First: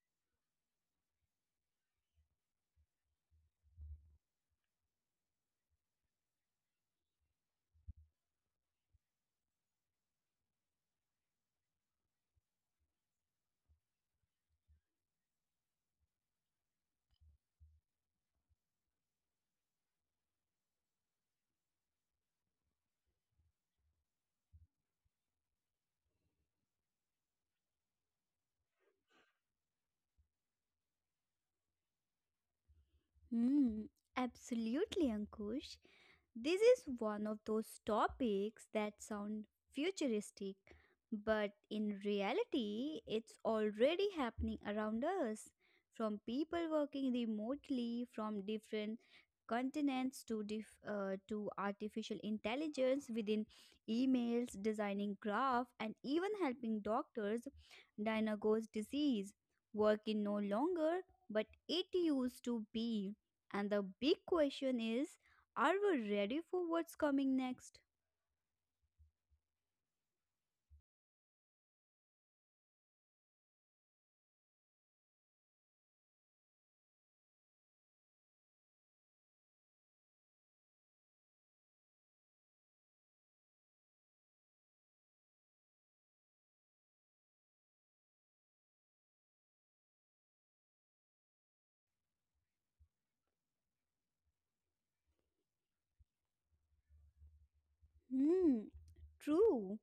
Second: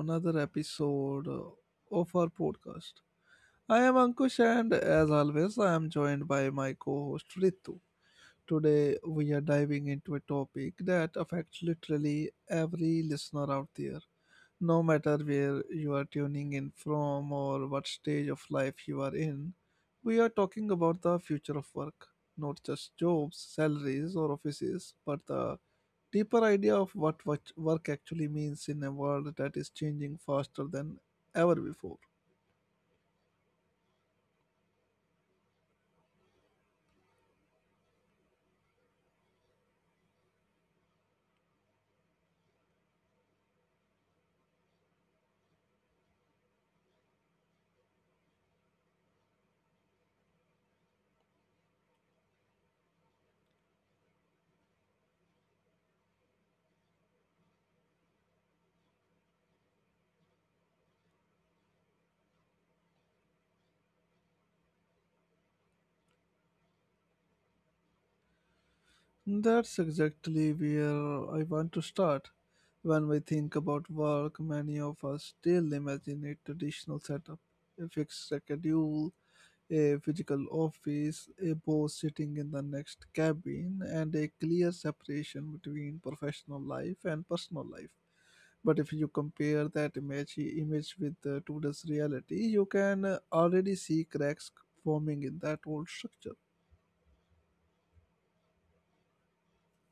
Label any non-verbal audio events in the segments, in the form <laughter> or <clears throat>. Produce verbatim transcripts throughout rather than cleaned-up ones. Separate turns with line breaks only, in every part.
another episode uh, of our podcast. I am Ankush, and as always, I am joined by my co host Ritu. Today, we are diving into a topic that affects literally every listener out there, no matter where you are tuning in from or what stage of life you are in. We are talking about the future of work, not just jobs, salaries, or offices, but the deeper idea of what work work actually means in a world that is changing faster than ever before.
Hmm, absolutely, Ankush. This is one of those topics that sound futuristic, but in reality, it's already happening around us. From people working remotely from different continents to dif- uh, to artificial intelligence within emails, designing graph, and even helping doctors diagnose disease. Work is no longer, but it used to be. And the big question is, are we ready for what's coming next?
That's exactly where I want to start. When we think about work, many of us still imagine a traditional setup, a fixed schedule, a physical office, a boss sitting in the next cabin, and a clear separation between professional life and personal life. But if you compare that image, image with uh, today's reality, you can uh, already see cracks forming in that old structure.
Hmm, true.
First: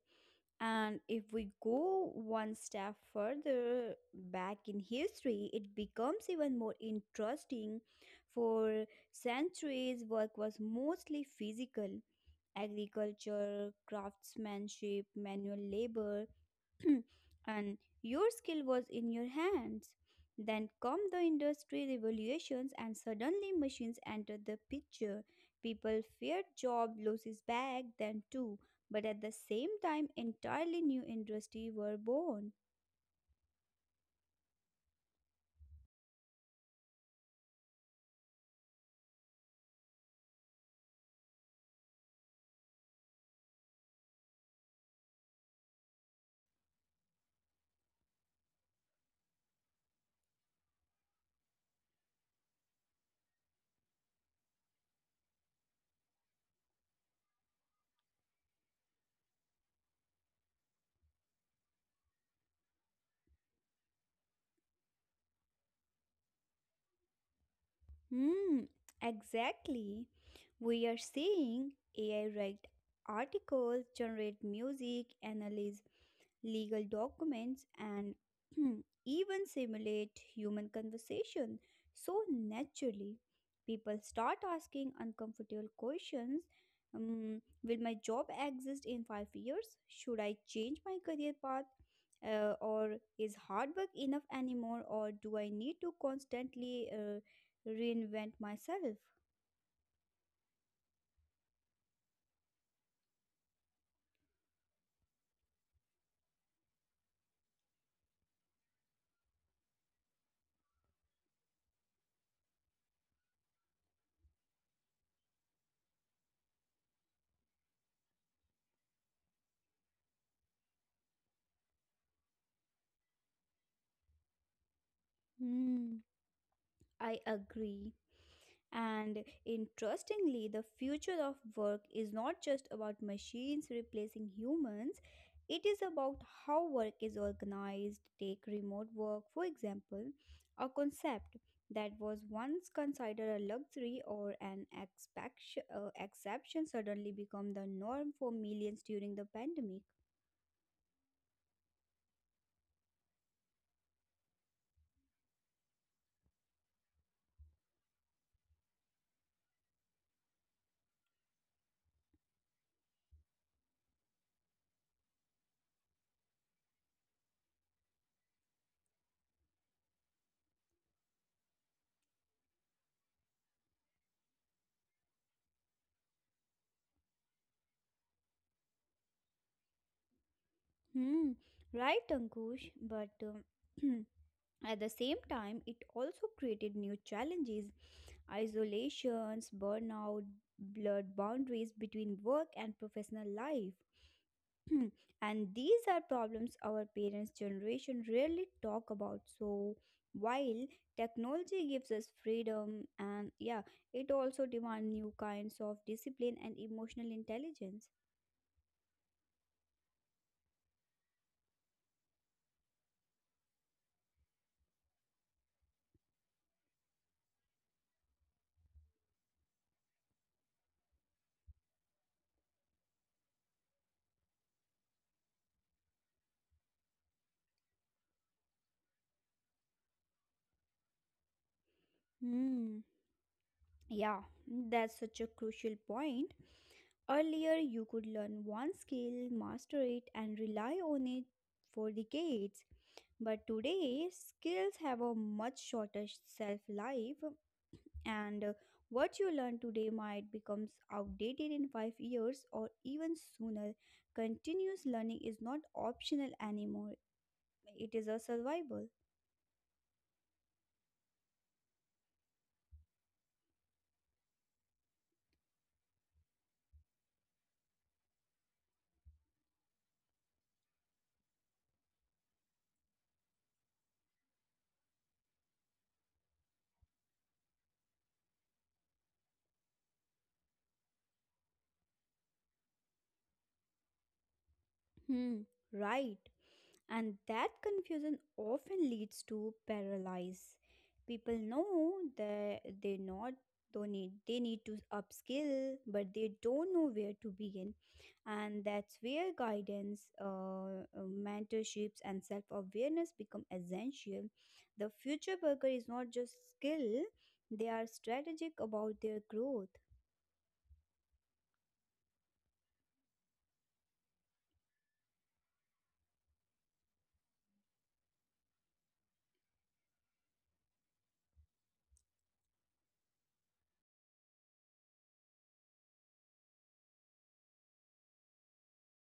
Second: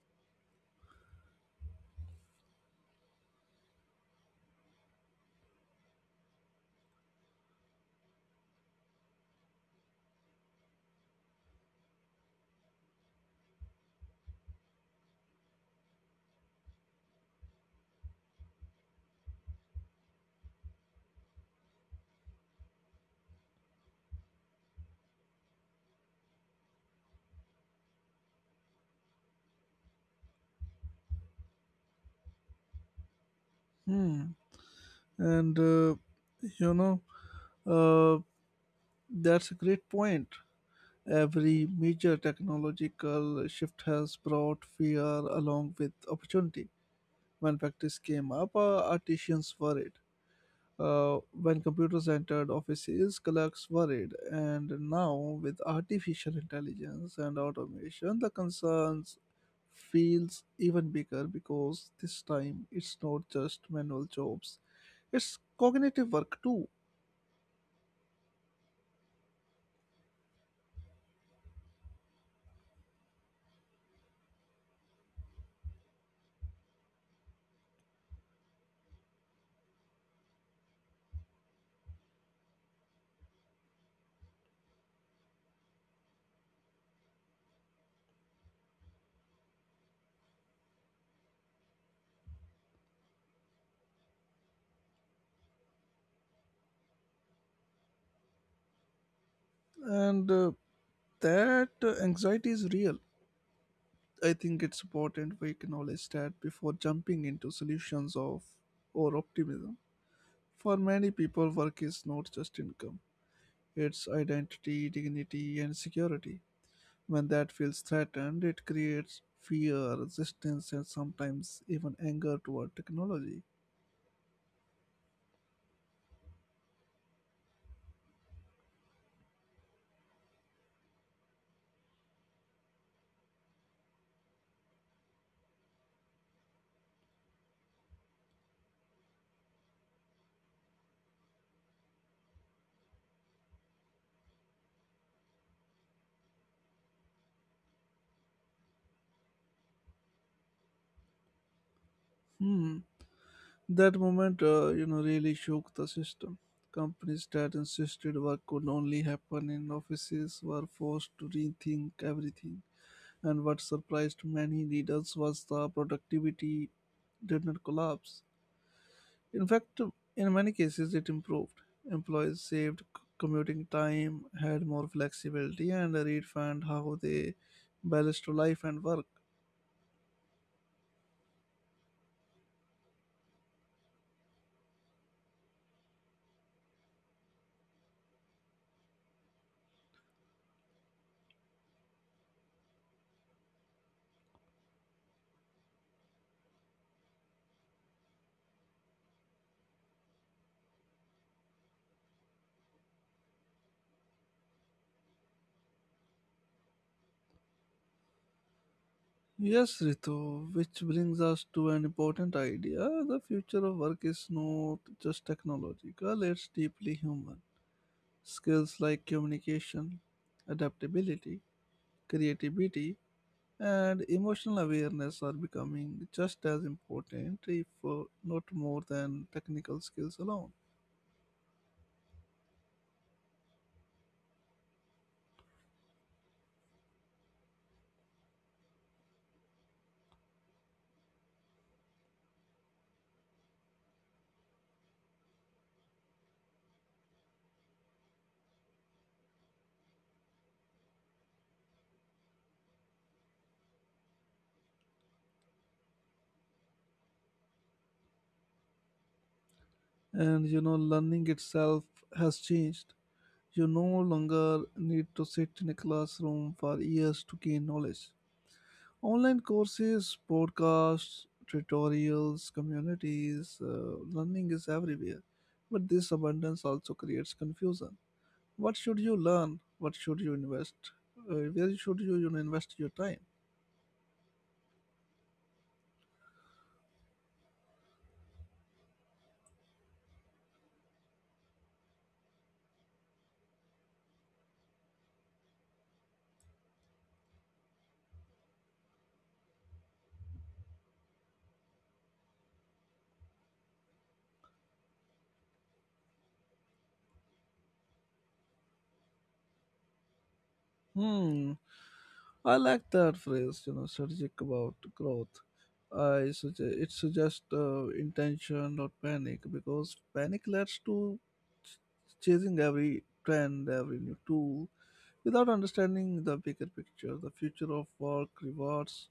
And if we go one step further back in history, it becomes even more interesting. For centuries, work was mostly physical agriculture, craftsmanship, manual labor. <clears throat> And your skill was in your hands. Then come the industry revolutions, and suddenly machines entered the picture. People feared job losses back then too, but at the same time, entirely new industries were born.
Hmm. And uh, you know, uh, that's a great point. Every major technological shift has brought fear along with opportunity. When factories came up, uh, artisans worried. Uh, when computers entered offices, clerks worried. And now, with artificial intelligence and automation, the concerns feels even bigger because this time it's not just manual jobs, it's cognitive work too.
Hmm, exactly. We are seeing A I write articles, generate music, analyze legal documents, and <clears throat> even simulate human conversation so naturally. People start asking uncomfortable questions. Um, will my job exist in five years? Should I change my career path? Uh, or is hard work enough anymore? Or do I need to constantly uh, reinvent myself.
And uh, that uh, anxiety is real. I think it's important we acknowledge that before jumping into solutions of or optimism. For many people, work is not just income, it's identity, dignity, and security. When that feels threatened, it creates fear, resistance, and sometimes even anger toward technology.
Hmm, I agree. And interestingly, the future of work is not just about machines replacing humans, it is about how work is organized. Take remote work, for example, a concept that was once considered a luxury or an expection- uh, exception suddenly become the norm for millions during the pandemic.
Hmm. That moment, uh, you know, really shook the system. Companies that insisted work could only happen in offices were forced to rethink everything. And what surprised many leaders was the productivity did not collapse. In fact, in many cases, it improved. Employees saved c- commuting time, had more flexibility, and redefined how they balanced life and work.
Hmm, right, Ankush. But um, <clears throat> at the same time, it also created new challenges isolations, burnout, blurred boundaries between work and professional life. <clears throat> Hmm, and these are problems our parents' generation rarely talk about. So, while technology gives us freedom, and yeah, it also demands new kinds of discipline and emotional intelligence.
Yes, Ritu, which brings us to an important idea. The future of work is not just technological, it's deeply human. Skills like communication, adaptability, creativity, and emotional awareness are becoming just as important, if uh, not more, than technical skills alone.
Hmm. Yeah, that's such a crucial point. Earlier, you could learn one skill, master it, and rely on it for decades. But today, skills have a much shorter shelf life, and uh, what you learn today might become outdated in five years or even sooner. Continuous learning is not optional anymore, it is a survival.
And you know, learning itself has changed. You no longer need to sit in a classroom for years to gain knowledge. Online courses, podcasts, tutorials, communities, uh, learning is everywhere, but this abundance also creates confusion. What should you learn? What should you invest? Uh, where should you, you know, invest your time?
Hmm, right. And that confusion often leads to paralysis. People know that they not don't need they need to upskill, but they don't know where to begin. And that's where guidance, uh, uh, mentorships, and self-awareness become essential. The future worker is not just skill; they are strategic about their growth.
Hmm. I like that phrase, you know, strategic about growth. I suggest it suggests uh, intention, not panic, because panic leads to ch- chasing every trend, every new tool, without understanding the bigger picture. The future of work rewards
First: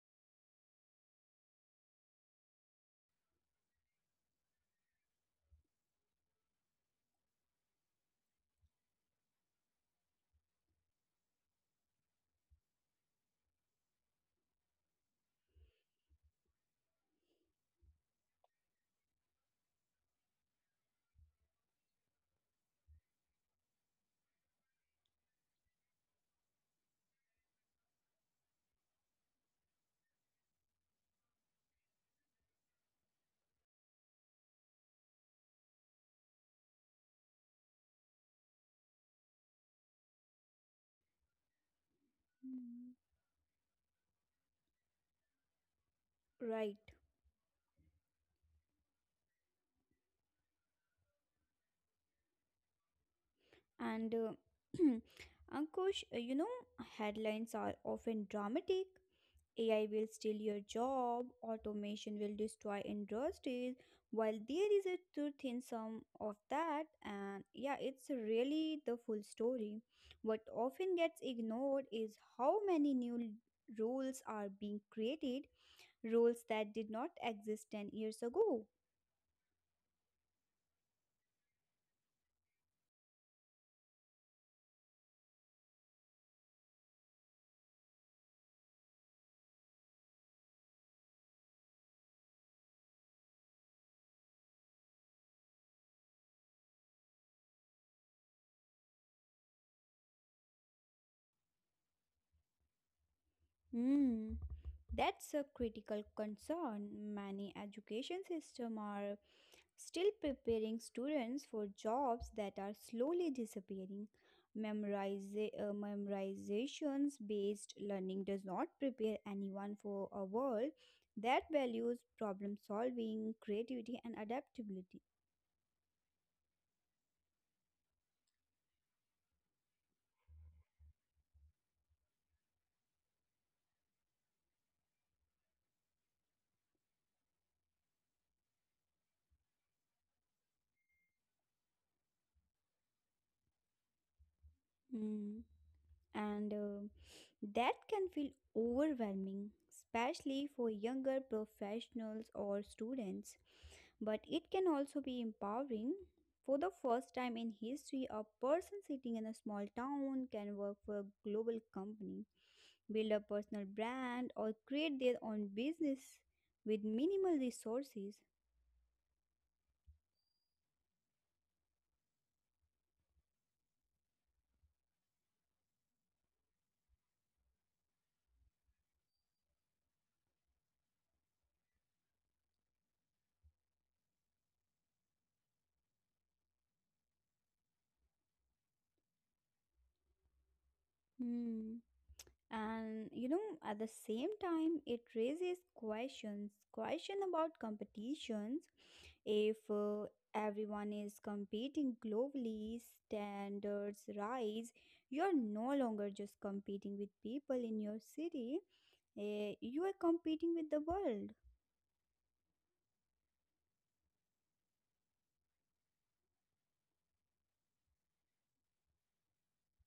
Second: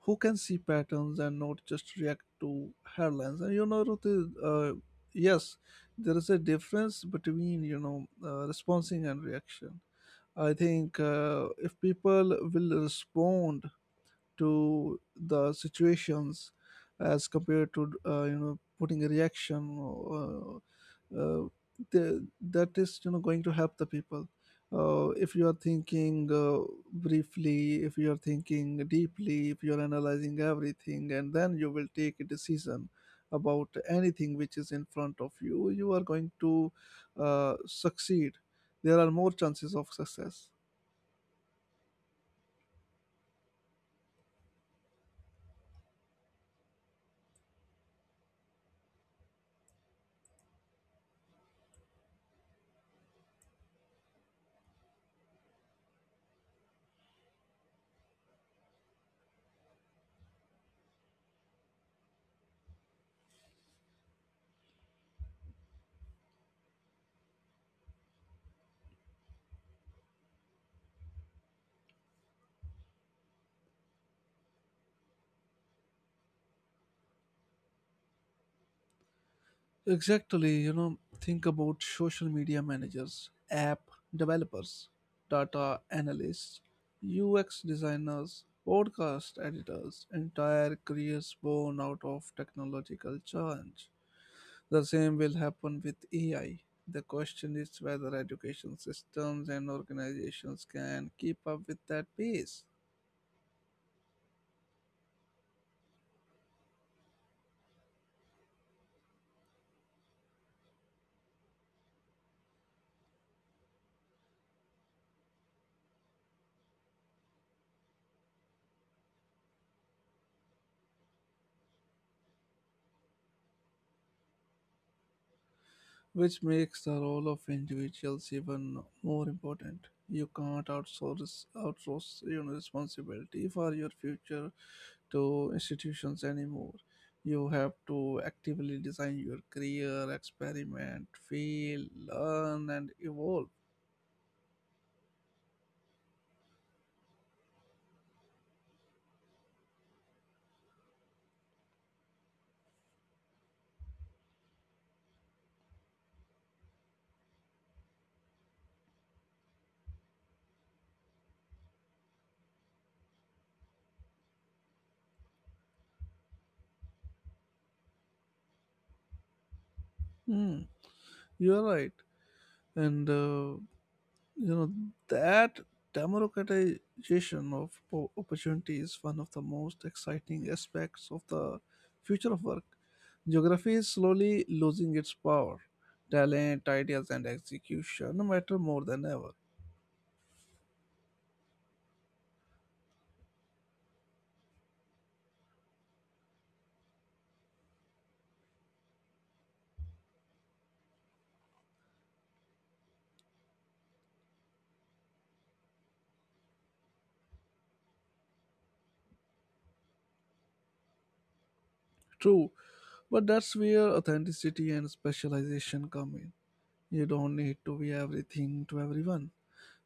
who can see patterns and not just react to headlines. And you know, Ruti, uh, yes, there is a difference between you know uh, responding and reaction. I think uh, if people will respond to the situations as compared to uh, you know putting a reaction, uh, uh, the, that is you know going to help the people. Uh, if you are thinking uh, briefly, if you are thinking deeply, if you are analyzing everything and then you will take a decision about anything which is in front of you, you are going to uh, succeed. There are more chances of success.
Mm. Right. And uh, <clears throat> Ankush, uh, you know, headlines are often dramatic: A I will steal your job, automation will destroy industries. While there is a truth in some of that, and yeah, it's really the full story. What often gets ignored is how many new l- roles are being created, roles that did not exist ten years ago.
Exactly, you know, think about social media managers, app developers, data analysts, U X designers, podcast editors, entire careers born out of technological challenge. The same will happen with A I. The question is whether education systems and organizations can keep up with that pace.
Hmm, that's a critical concern. Many education systems are still preparing students for jobs that are slowly disappearing. Memoriza- uh, memorizations based learning does not prepare anyone for a world that values problem solving, creativity, and adaptability.
Which makes the role of individuals even more important. You can't outsource outsource your responsibility for your future to institutions anymore. You have to actively design your career, experiment, fail, learn, and evolve.
Mm. And uh, that can feel overwhelming, especially for younger professionals or students. But it can also be empowering. For the first time in history, a person sitting in a small town can work for a global company, build a personal brand, or create their own business with minimal resources.
Hmm, you are right, and uh, you know, that democratization of po- opportunity is one of the most exciting aspects of the future of work. Geography is slowly losing its power. Talent, ideas, and execution matter more than ever.
Hmm. And you know, at the same time, it raises questions question about competitions. If uh, everyone is competing globally, standards rise. You are no longer just competing with people in your city, eh, you are competing with the world.
True, but that's where authenticity and specialization come in. You don't need to be everything to everyone.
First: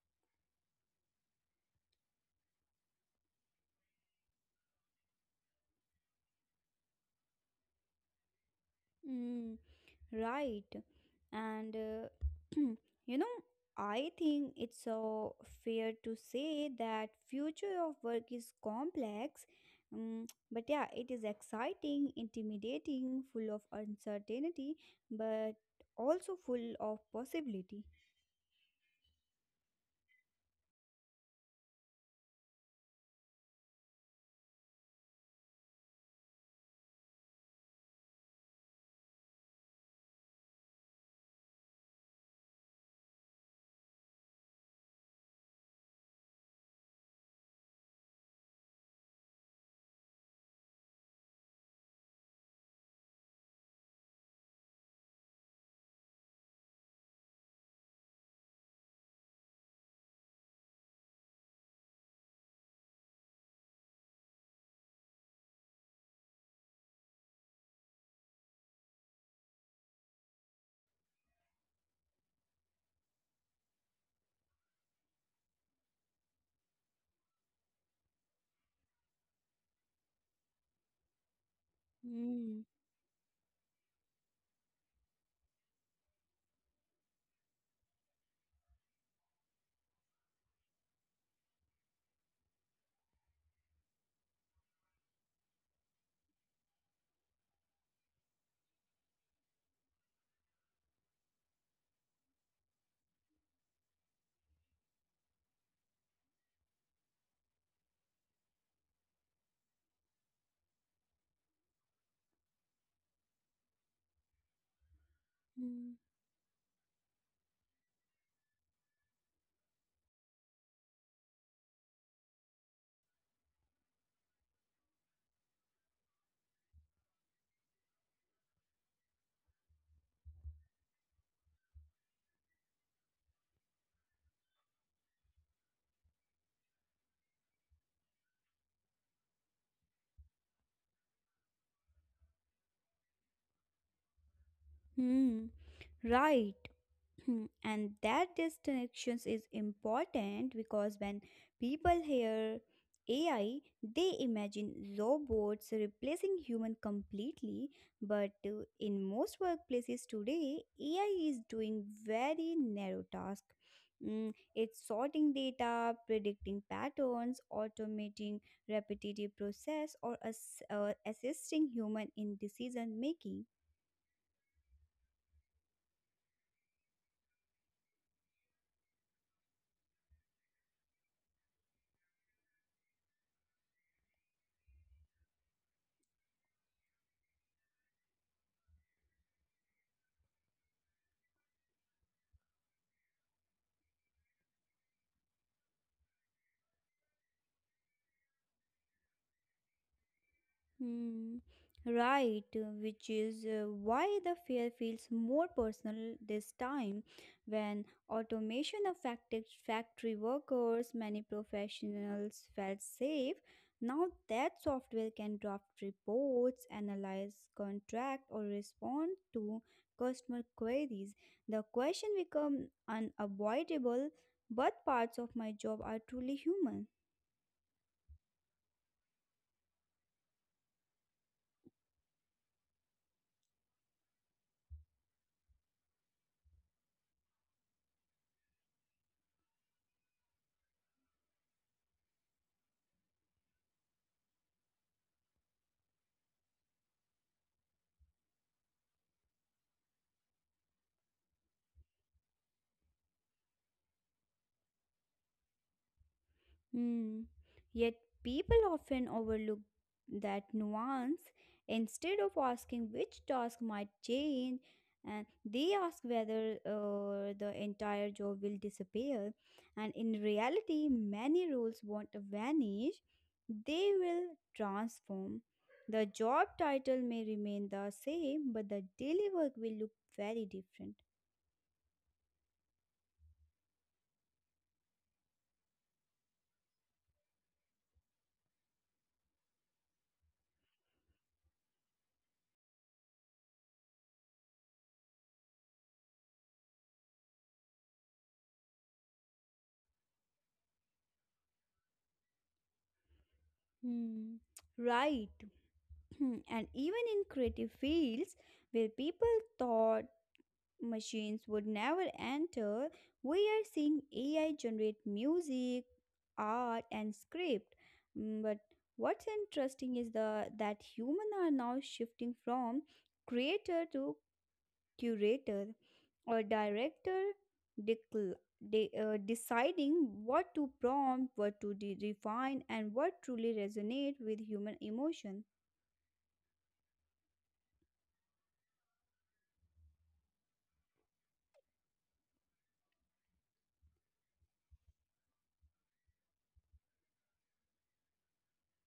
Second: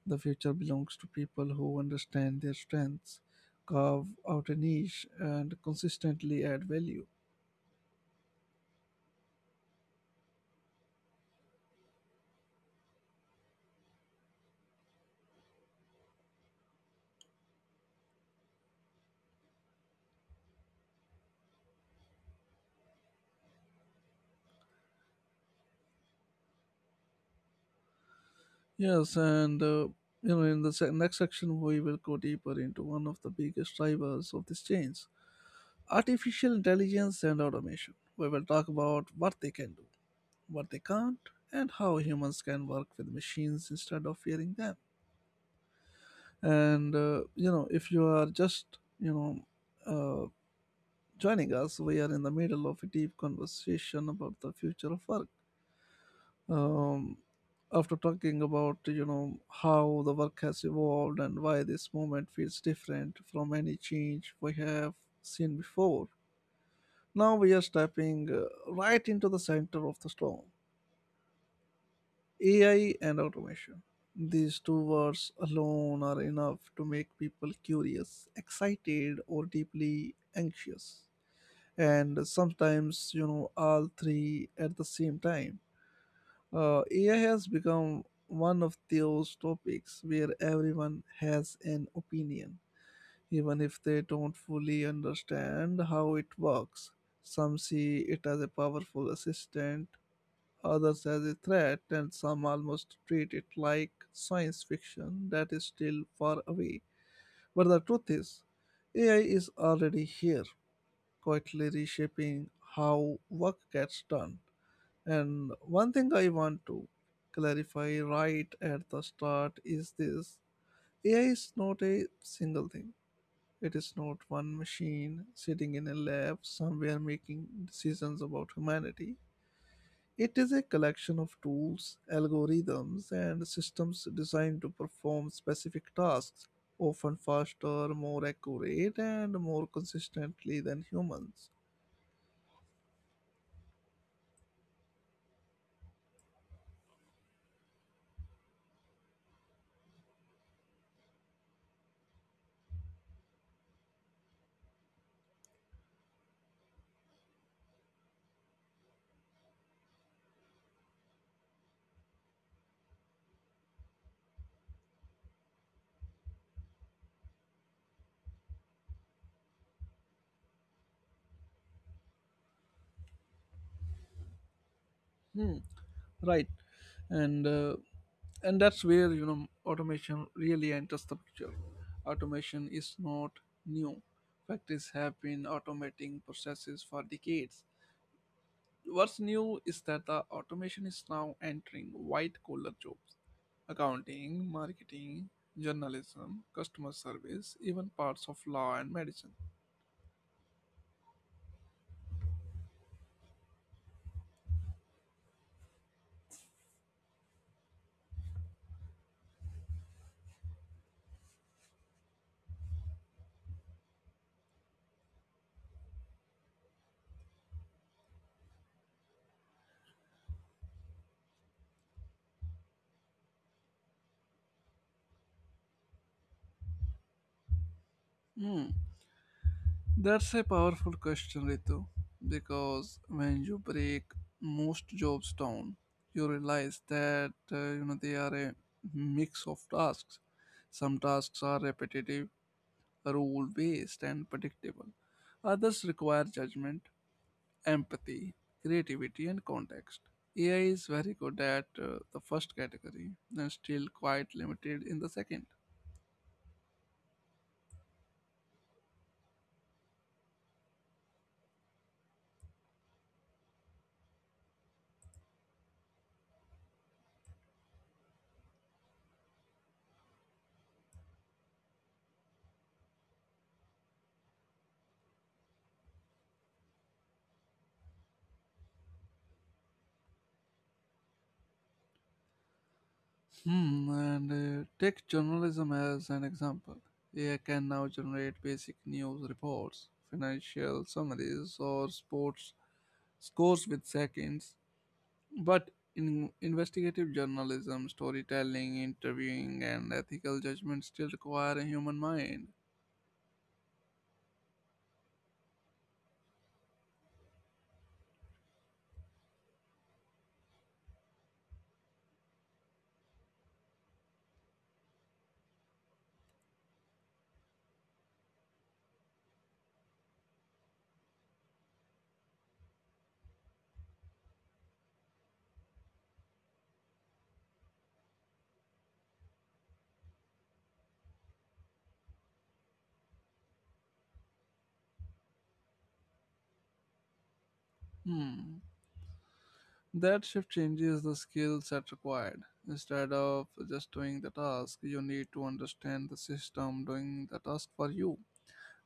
The future belongs to people who understand their strengths, carve out a niche, and consistently add value.
Mm. Right. And uh, <clears throat> you know, I think it's so fair to say that future of work is complex. Um, but yeah, it is exciting, intimidating, full of uncertainty, but also full of possibility.
Yes, and uh, you know, in the se- next section, we will go deeper into one of the biggest drivers of this change, artificial intelligence and automation. We will talk about what they can do, what they can't, and how humans can work with machines instead of fearing them. And uh, you know, if you are just you know uh, joining us, we are in the middle of a deep conversation about the future of work. um, after talking about you know how the work has evolved and why this movement feels different from any change we have seen before, now we are stepping uh, right into the center of the storm, ai and automation. These two words alone are enough to make people curious, excited, or deeply anxious, and
Mm,
sometimes you know all three at the same time. Uh, A I has become one of those topics where everyone has an opinion, even if they don't fully understand how it works. Some see it as a powerful assistant, others as a threat, and some almost treat it like science fiction that is still far away. But the truth is, A I is already here, quietly reshaping how work gets done. And one
mm.
thing I want to clarify right at the start is this. A I is not a single thing. It is not one machine sitting in a lab somewhere making decisions about humanity. It is a collection of tools, algorithms, and systems designed to perform specific tasks, often faster, more accurate, and more consistently than humans.
Hmm, right. <clears throat> Hmm, and that disconnections is important because when people hear A I, they imagine robots replacing human completely. But uh, in most workplaces today, A I is doing very narrow tasks. It's sorting data, predicting patterns, automating repetitive process, or ass- uh, assisting human in decision making.
Right, and uh, and that's where you know automation really enters the picture. Automation is not new. Factories have been automating processes for decades. What's new is that the automation is now entering white collar jobs, accounting, marketing, journalism, customer service, even parts of law and medicine.
Hmm, right, which is uh, why the fear feels more personal this time. When automation affected factory workers, many professionals felt safe. Now that software can draft reports, analyze contract, or respond to customer queries. The question become unavoidable, but parts of my job are truly human.
Hmm. That's a powerful question, Ritu, because when you break most jobs down, you realize that uh, you know they are a mix of tasks. Some tasks are repetitive, rule-based, and predictable. Others require judgment, empathy, creativity, and context. A I is very good at uh, the first category and still quite limited in the second.
Hmm. Yet people often overlook that nuance. Instead of asking which task might change, and they ask whether uh, the entire job will disappear. And in reality, many roles won't vanish, they will transform. The job title may remain the same, but the daily work will look very different.
Hmm, and uh, take journalism as an example. A I can now generate basic news reports, financial summaries, or sports scores with seconds. But in investigative journalism, storytelling, interviewing, and ethical judgment still require a human mind.
Hmm. Right. Hmm, and even in creative fields where people thought machines would never enter, we are seeing A I generate music, art, and script. Mm. But what's interesting is the that humans are now shifting from creator to curator or director, decl- de- uh, deciding what to prompt, what to de- refine, and what truly resonate with human emotion.
Hmm. That shift changes the skills that required. Instead of just doing the task, you need to understand the system doing the task for you.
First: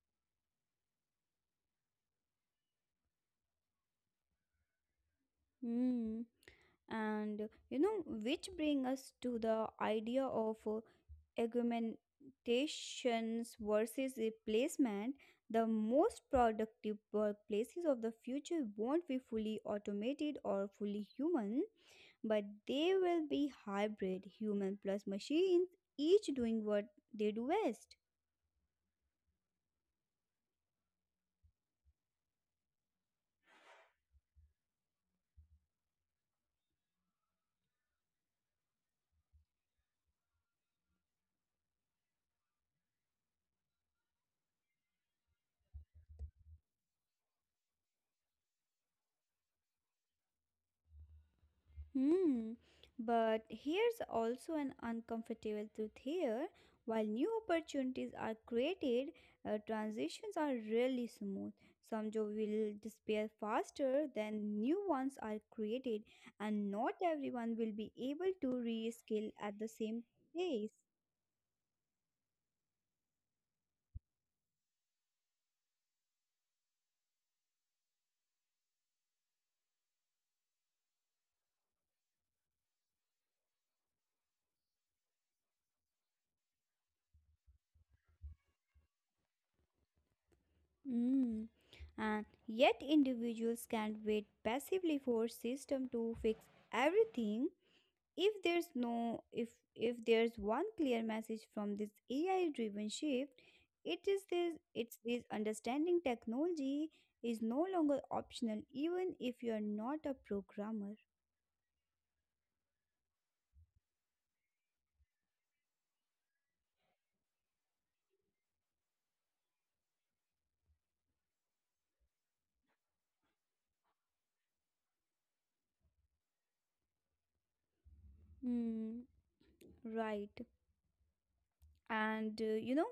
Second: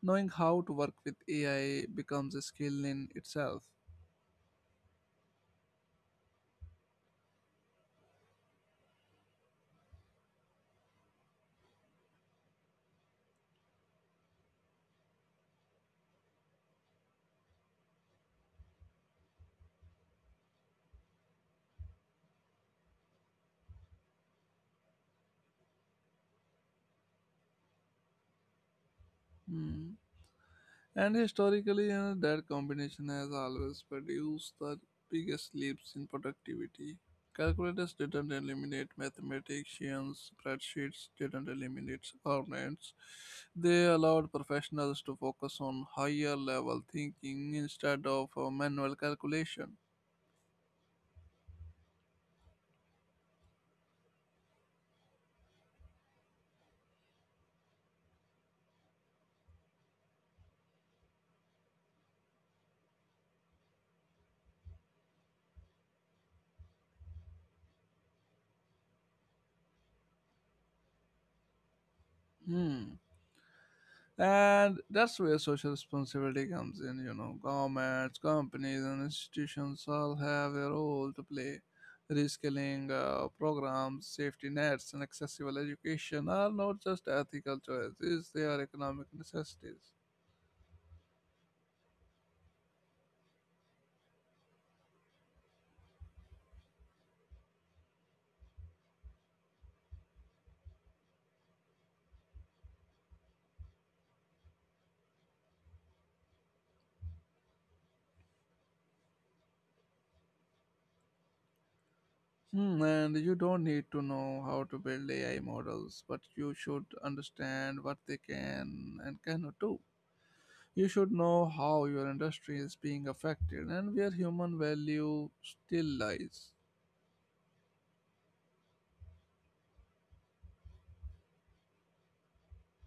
Knowing how to work with A I becomes a skill in itself.
Hmm. And you know, which bring us to the idea of uh, augmentations versus replacement. The most productive workplaces of the future won't be fully automated or fully human, but they will be hybrid human plus machines, each doing what they do best.
Hmm. And historically, you know, that combination has always produced the biggest leaps in productivity. Calculators didn't eliminate mathematicians, spreadsheets didn't eliminate accountants. They allowed professionals to focus on higher level thinking instead of uh, manual calculation.
Hmm. But here's also an uncomfortable truth here. While new opportunities are created, uh, transitions are really smooth. Some jobs will disappear faster than new ones are created, and not everyone will be able to reskill at the same pace.
Hmm. And that's where social responsibility comes in, you know. Governments, companies, and institutions all have a role to play. Reskilling uh, programs, safety nets, and accessible education are not just ethical choices, they are economic necessities.
Mm. And yet, individuals can't wait passively for system to fix everything. if there's no if if there's one clear message from this AI driven shift, it is this: it's this understanding technology is no longer optional, even if you are not a programmer.
Hmm, and you don't need to know how to build A I models, but you should understand what they can and cannot do. You should know how your industry is being affected and where human value still lies.
Hmm, right. and uh, you know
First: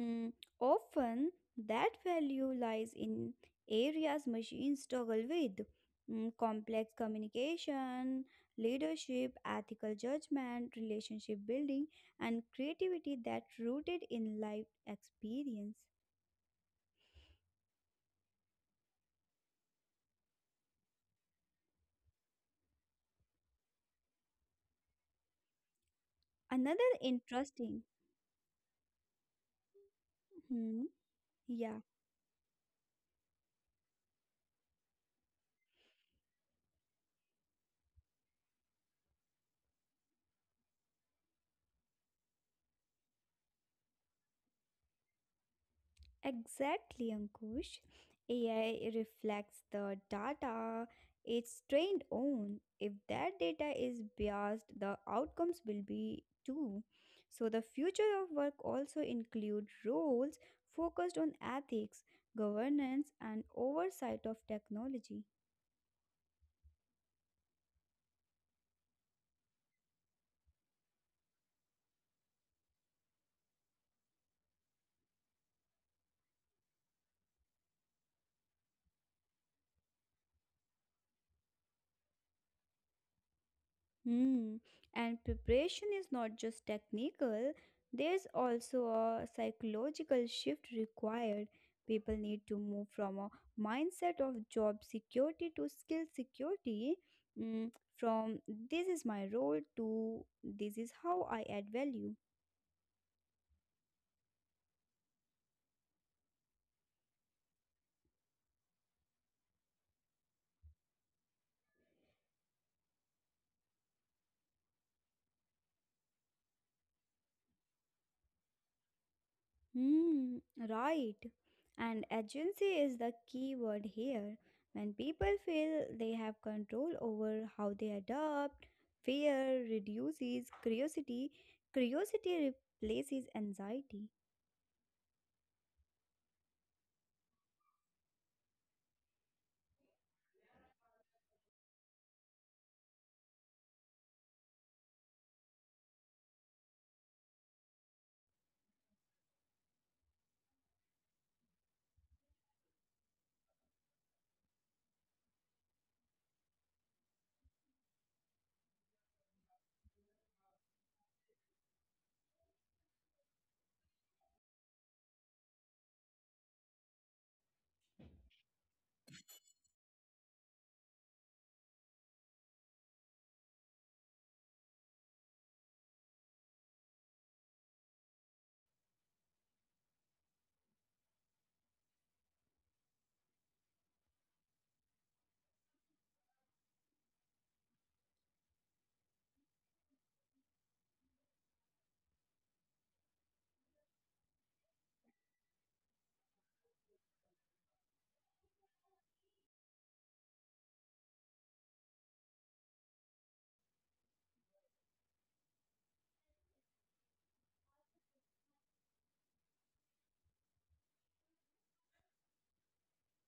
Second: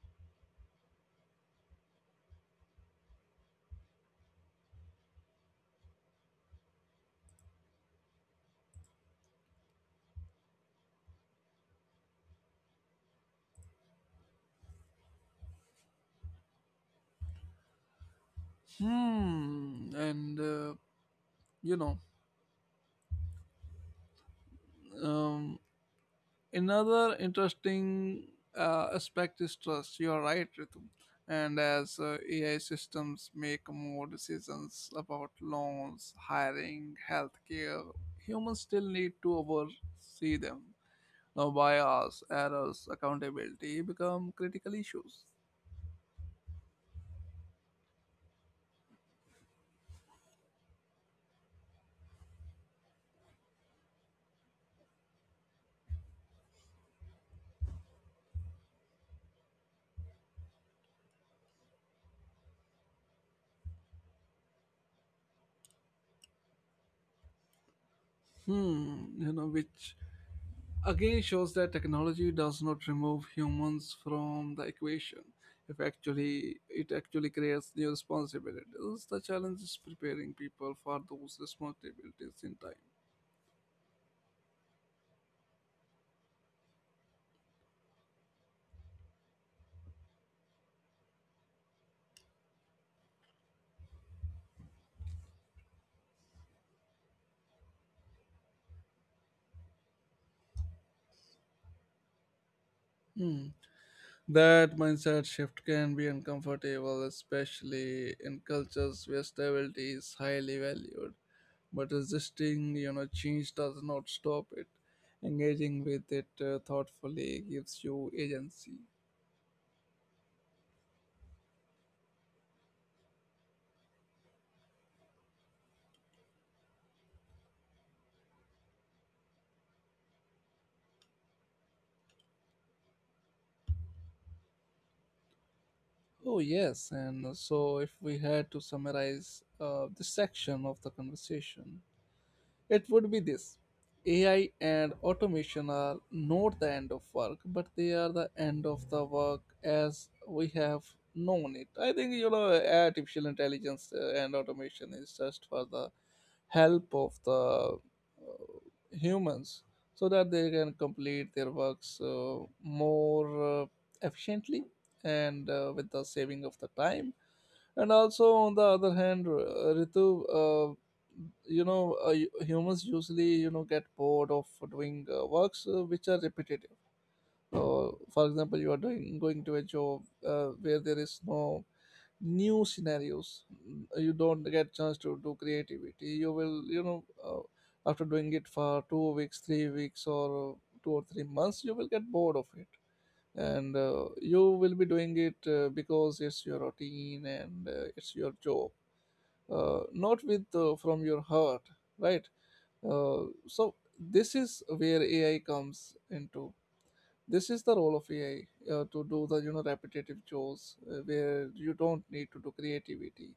Mm, Often, that value lies in areas machines struggle with, Mm, complex communication, leadership, ethical judgment, relationship building, and creativity that rooted in life experience.
Hmm. And uh, you know, um,
Another
another
interesting.
interesting uh, aspect is trust. You are right, Ritu.
Hmm,
And
yeah.
as uh, A I systems make more decisions about loans, hiring, healthcare, humans still need to oversee them. Now, bias, errors, accountability become critical issues.
Exactly, Ankush. A I reflects the data it's trained on. If that data is biased, the outcomes will be too. So, the future of work also include roles focused on ethics, governance, and oversight of technology.
Hmm, you know, which again shows that technology does not remove humans from the equation. If actually it actually creates new responsibilities. The challenge is preparing people for those responsibilities in time.
Hmm. And preparation is not just technical, there's also a psychological shift required. People need to move from a mindset of job security to skill security, mm, from this is my role to this is how I add value.
Hmm. That mindset shift can be uncomfortable, especially in cultures where stability is highly valued. But resisting, you know, change does not stop it. Engaging with it uh, thoughtfully gives you agency.
Mm, right. And agency is the key word here. When people feel they have control over how they adopt, fear reduces curiosity. Curiosity replaces anxiety.
Oh, yes. And so, if we had to summarize uh, this section of the conversation, it would be this. A I and automation are not the end of work, but they are the end of the work as we have known it. I think, you know, artificial intelligence uh, and automation is just for the help of the uh, humans so that they can complete their works uh, more uh, efficiently and uh, with the saving of the time. And also, on the other hand, uh, Ritu, uh, you know uh, hu- humans usually, you know get bored of doing uh, works uh, which are repetitive. So for example, you are doing going to a job uh, where there is no new scenarios, uh, you don't get chance to do creativity. You will, you know uh, after doing it for two weeks, three weeks, or uh, two or three months, you will get bored of it. And uh, you will be doing it uh, because it's your routine and uh, it's your job, uh, not with uh, from your heart, right? Uh, so this is where AI comes into. This is the role of AI, uh, to do the, you know, repetitive chores uh, where you don't need to do creativity.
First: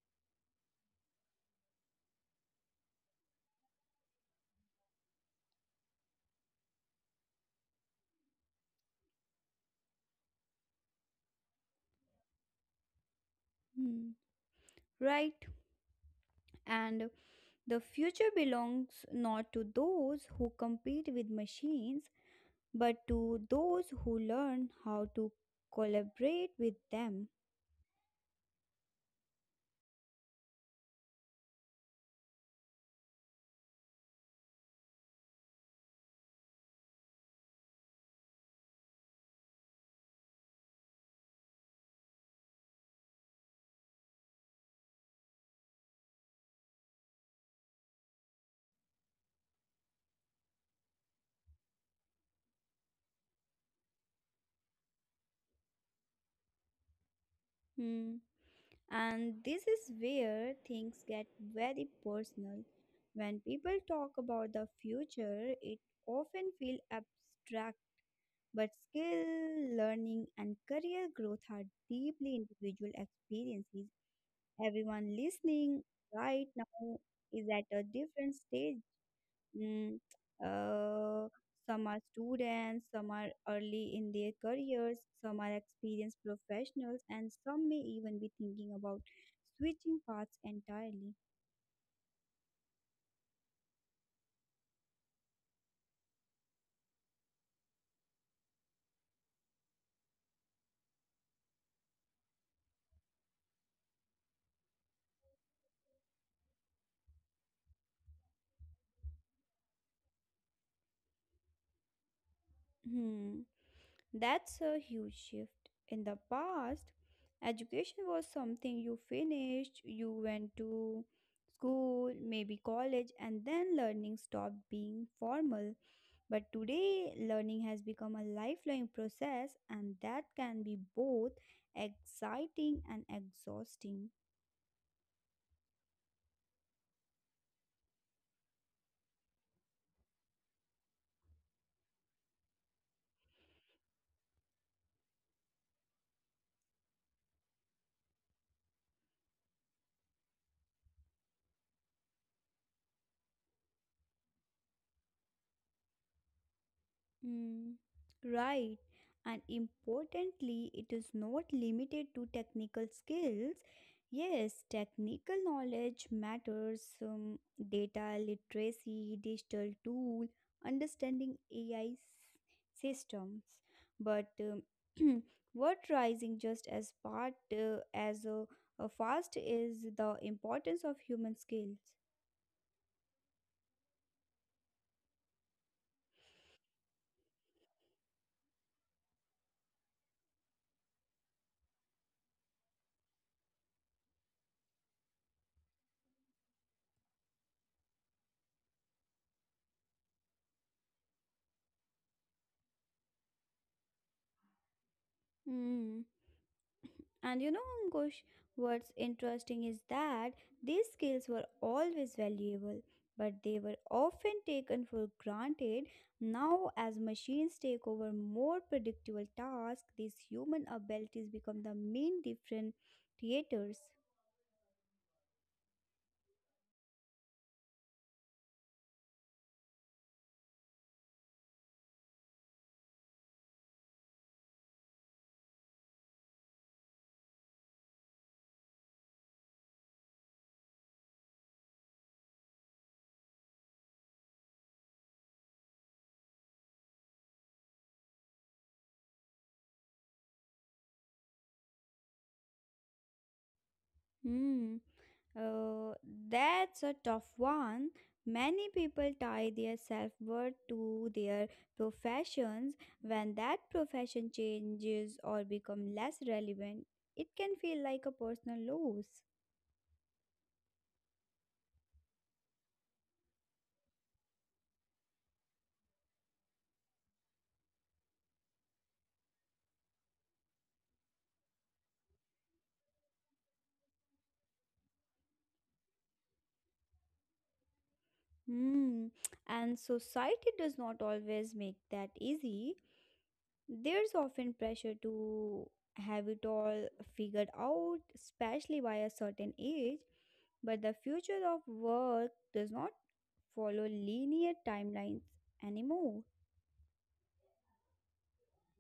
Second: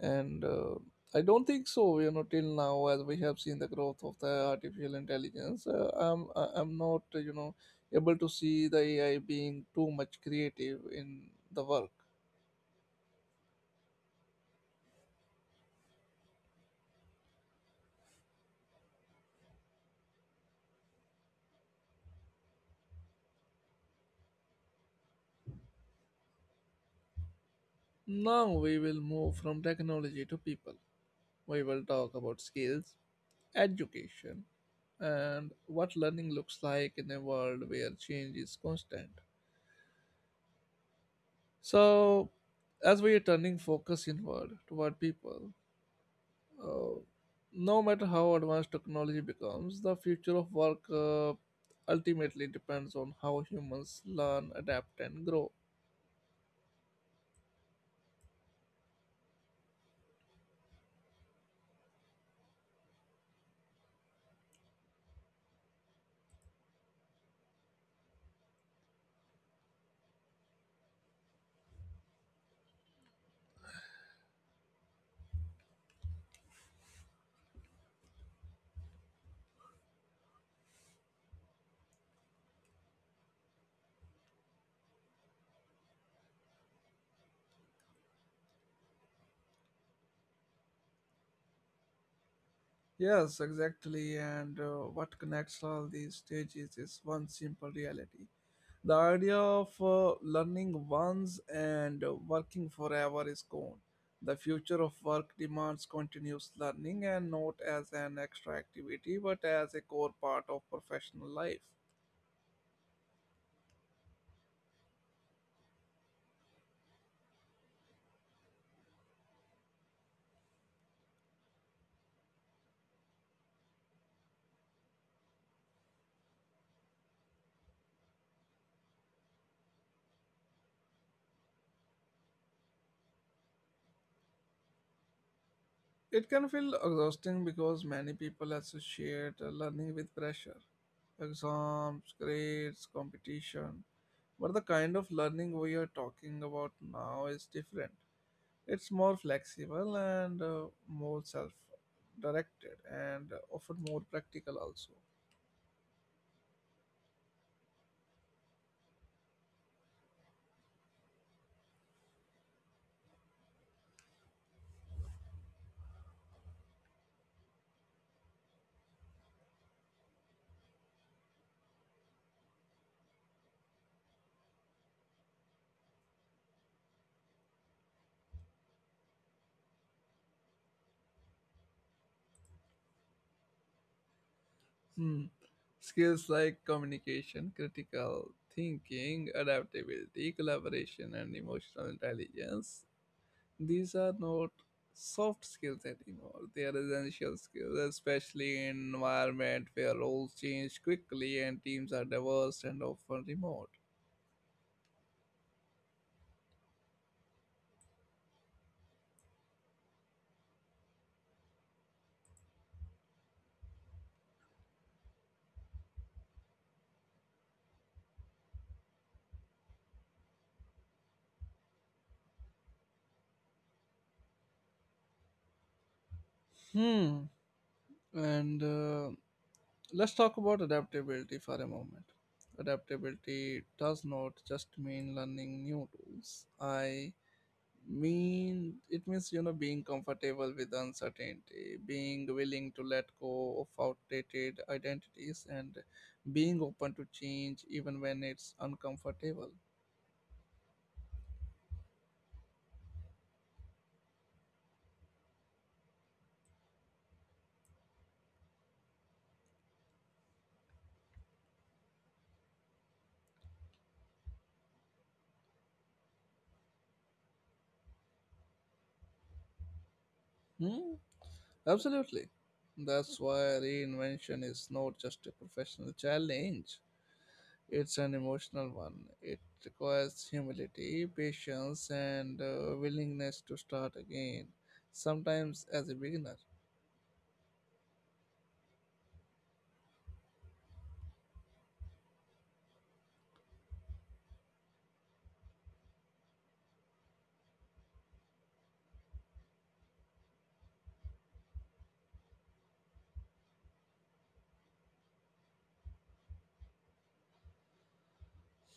And uh, I don't think so, you know, till now, as we have seen the growth of the artificial intelligence, uh, i'm I- I'm not, uh, you know able to see the AI being too much creative in the work.
Hmm. Right. And the future belongs not to those who compete with machines, but to those who learn how to collaborate with them.
Now we will move from technology to people. We will talk about skills, education, and what learning looks like in a world where change is constant. So, as we are turning focus inward toward people, Uh, no matter how advanced technology becomes, the future of work uh, ultimately depends on how humans learn, adapt, and grow.
Hmm. And this is where things get very personal. When people talk about the future, it often feels abstract, but skill, learning, and career growth are deeply individual experiences. Everyone listening right now is at a different stage. Mm, uh, some are students, some are early in their careers, some are experienced professionals, and some may even be thinking about switching paths entirely.
Yes, exactly. And uh, what connects all these stages is one simple reality. The idea of uh, learning once and uh, working forever is gone. The future of work demands continuous learning, and not as an extra activity but as a core part of professional life.
Hmm, that's a huge shift. In the past, education was something you finished, you went to school, maybe college, and then learning stopped being formal. But today, learning has become a lifelong process, and that can be both exciting and exhausting.
It can feel exhausting because many people associate uh, learning with pressure, exams, grades, competition. But the kind of learning we are talking about now is different. It's more flexible and uh, more self directed and often more practical also.
Mm, right. And importantly, it is not limited to technical skills. Yes, technical knowledge matters, um, data literacy, digital tool, understanding A I systems. But um, <clears throat> what rising just as part uh, as a, a fast is the importance of human skills.
Hmm. Skills like communication, critical thinking, adaptability, collaboration, and emotional intelligence, these are not soft skills anymore. They are essential skills, especially in environment where roles change quickly and teams are diverse and often remote.
Mm. And you know, Ankush, what's interesting is that these skills were always valuable, but they were often taken for granted. Now, as machines take over more predictable tasks, these human abilities become the main differentiators.
Hmm. And uh, let's talk about adaptability for a moment. Adaptability does not just mean learning new tools. I mean it means, you know, being comfortable with uncertainty, being willing to let go of outdated identities, and being open to change even when it's uncomfortable.
Hmm. Uh, that's a tough one. Many people tie their self worth to their professions. When that profession changes or becomes less relevant, it can feel like a personal loss.
Hmm? Absolutely. That's why reinvention is not just a professional challenge, it's an emotional one. It requires humility, patience, and uh, willingness to start again, sometimes as a beginner.
Hmm. And society does not always make that easy. There's often pressure to have it all figured out, especially by a certain age. But the future of work does not follow linear timelines anymore.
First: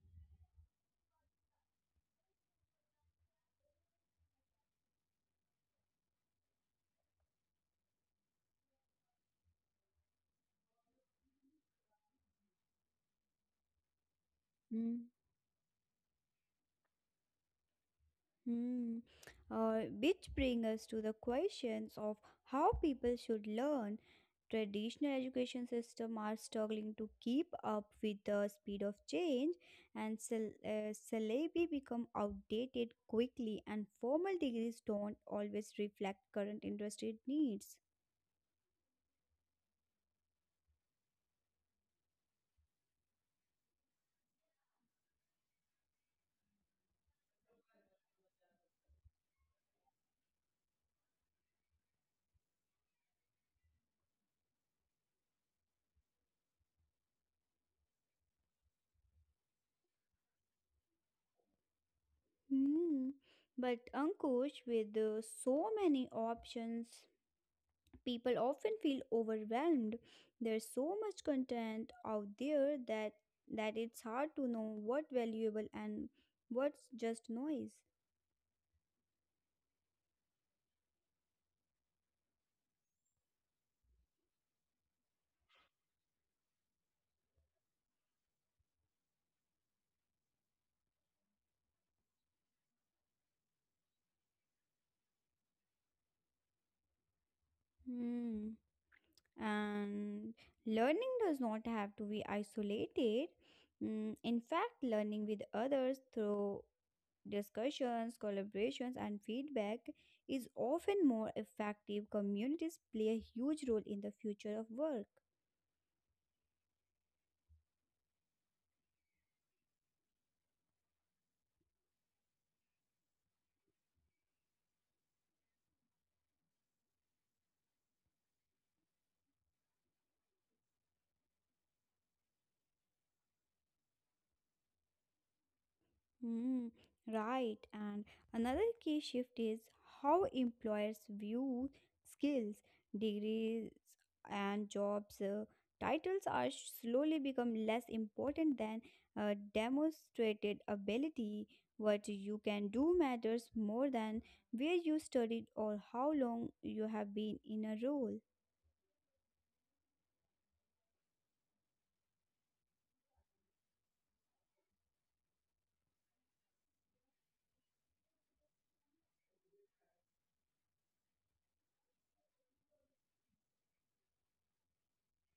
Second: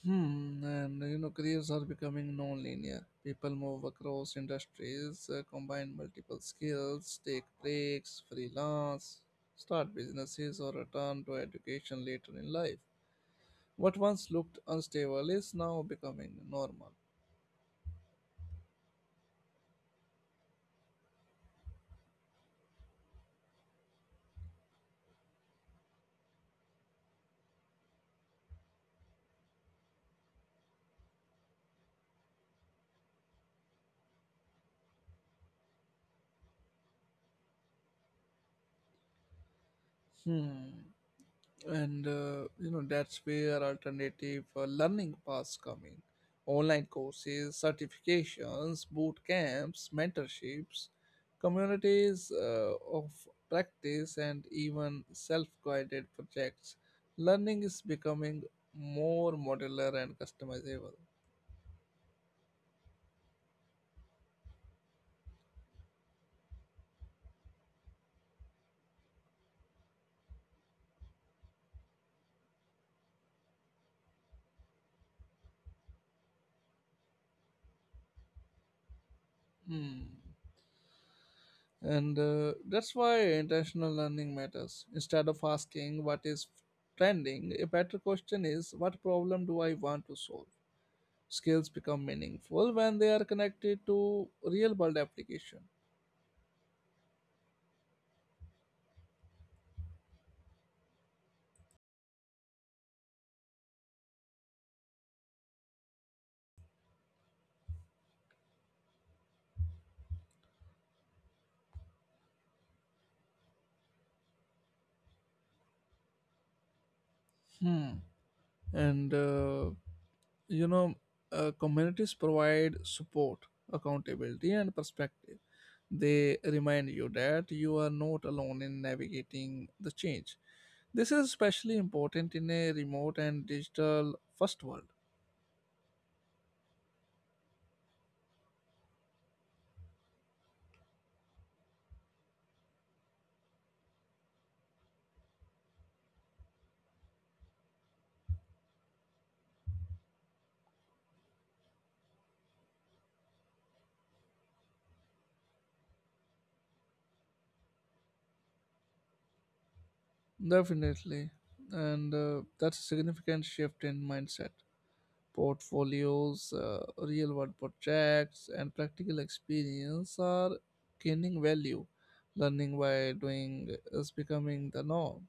Hmm, and you know, careers are becoming non-linear. People move across industries, uh, combine multiple skills, take breaks, freelance, start businesses, or return to education later in life. What once looked unstable is now becoming normal.
Mhm. Uh, which brings us to the questions of how people should learn. Traditional education system are struggling to keep up with the speed of change, and syl- uh, syllabi become outdated quickly, and formal degrees don't always reflect current industry needs.
Hmm. And uh, you know that's where alternative uh, learning paths come in. Online courses, certifications, boot camps, mentorships, communities uh, of practice, and even self-guided projects. Learning is becoming more modular and customizable.
Hmm. But Ankush, with uh, so many options, people often feel overwhelmed. There's so much content out there that that it's hard to know what valuable and what's just noise.
Hmm. And uh, that's why intentional learning matters. Instead of asking what is trending, a better question is, what problem do I want to solve? Skills become meaningful when they are connected to real world application.
Hmm. And learning does not have to be isolated. Mm, in fact, learning with others through discussions, collaborations, and feedback is often more effective. Communities play a huge role in the future of work.
Hmm. and uh, you know uh, Communities provide support, accountability, and perspective. They remind you that you are not alone in navigating the change. This is especially important in a remote and digital first world.
Mm, right. And another key shift is how employers view skills, degrees, and jobs. Uh, titles are slowly become less important than uh, demonstrated ability. What you can do matters more than where you studied or how long you have been in a role.
Definitely. And uh, that's a significant shift in mindset. Portfolios, uh, real world projects, and practical experience are gaining value. Learning by doing is becoming the norm.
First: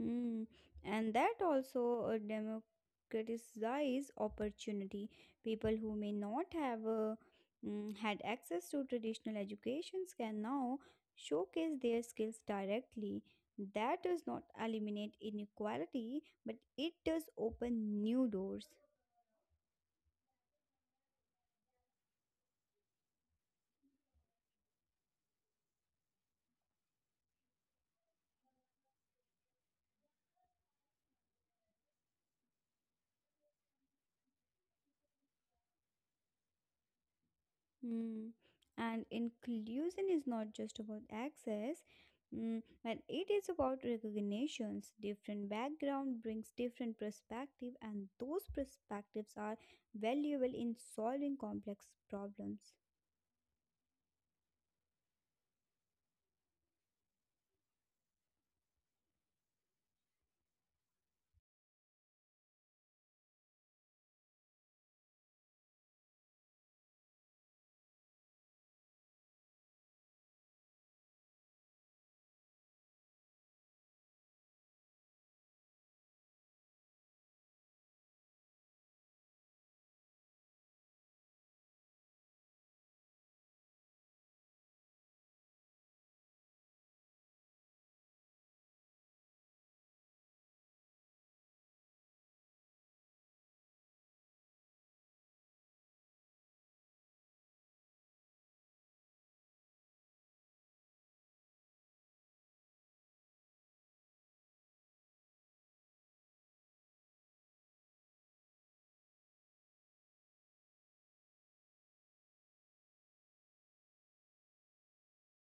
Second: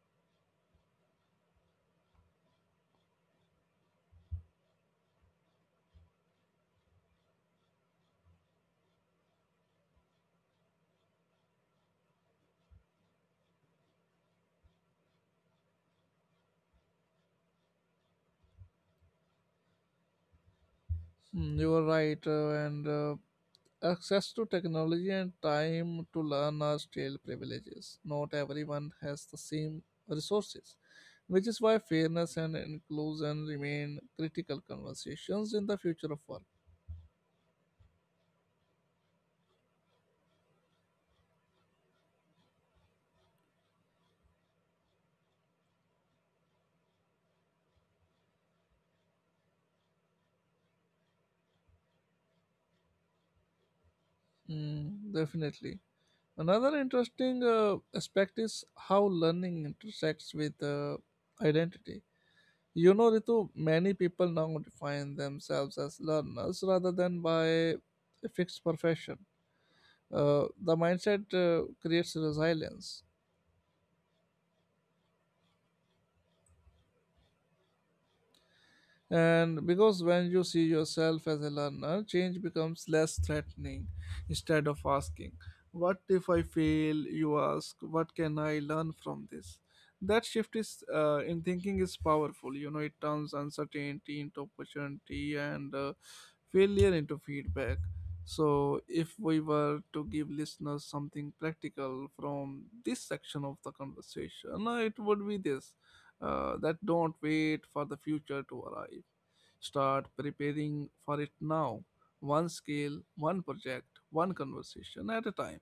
Mm. And that also uh, democratizes opportunity. People who may not have uh, mm, had access to traditional educations can now showcase their skills directly. That does not eliminate inequality, but it does open new doors.
Mm, you are right, uh, and uh, access to technology and time to learn are still privileges. Not everyone has the same resources, which is why fairness and inclusion remain critical conversations in the future of work.
Mm. And inclusion is not just about access, mm, but it is about recognitions. Different background brings different perspective, and those perspectives are valuable in solving complex problems.
Mm, definitely. Another interesting uh, aspect is how learning intersects with uh, identity. You know, Ritu, many people now define themselves as learners rather than by a fixed profession. Uh, the mindset uh, creates resilience. And because when you see yourself as a learner, change becomes less threatening. Instead of asking, "What if I fail?" you ask, "What can I learn from this?" That shift is uh, in thinking is powerful. You know, it turns uncertainty into opportunity and uh, failure into feedback. So, if we were to give listeners something practical from this section of the conversation, uh, it would be this: uh, that don't wait for the future to arrive. Start preparing for it now, one scale, one project, one conversation at a time.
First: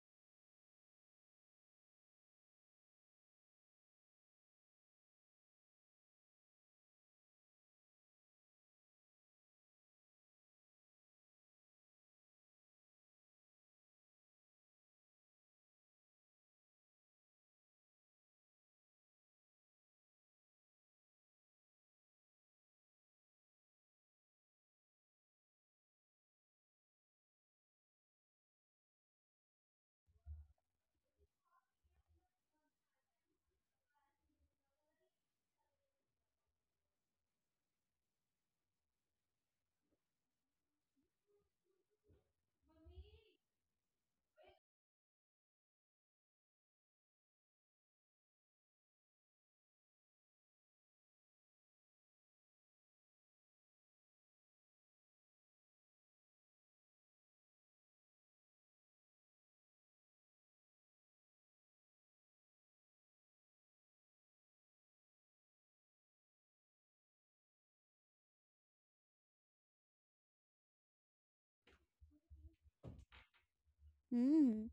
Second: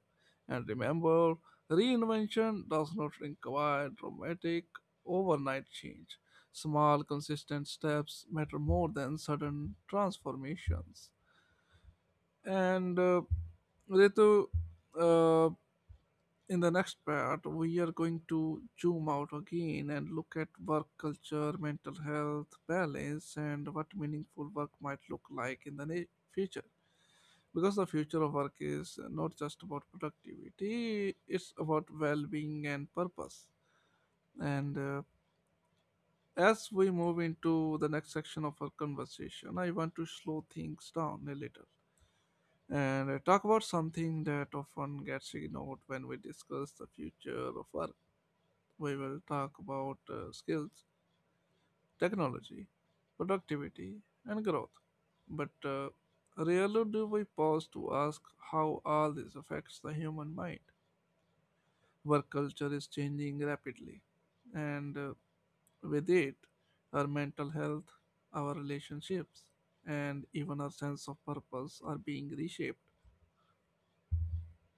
And remember, reinvention does not require dramatic overnight change. Small, consistent steps matter more than sudden transformations. And uh, Ritu, uh, in the next part, we are going to zoom out again and look at work culture, mental health, balance, and what meaningful work might look like in the na- future. Because the future of work is not just about productivity, it's about well being and purpose. And uh, as we move into the next section of our conversation, I want to slow things down a little and uh, talk about something that often gets ignored when we discuss the future of work. We will talk about uh, skills, technology, productivity, and growth. But uh, rarely do we pause to ask how all this affects the human mind. Work culture is changing rapidly, and uh, with it, our mental health, our relationships, and even our sense of purpose are being reshaped.
Hmm,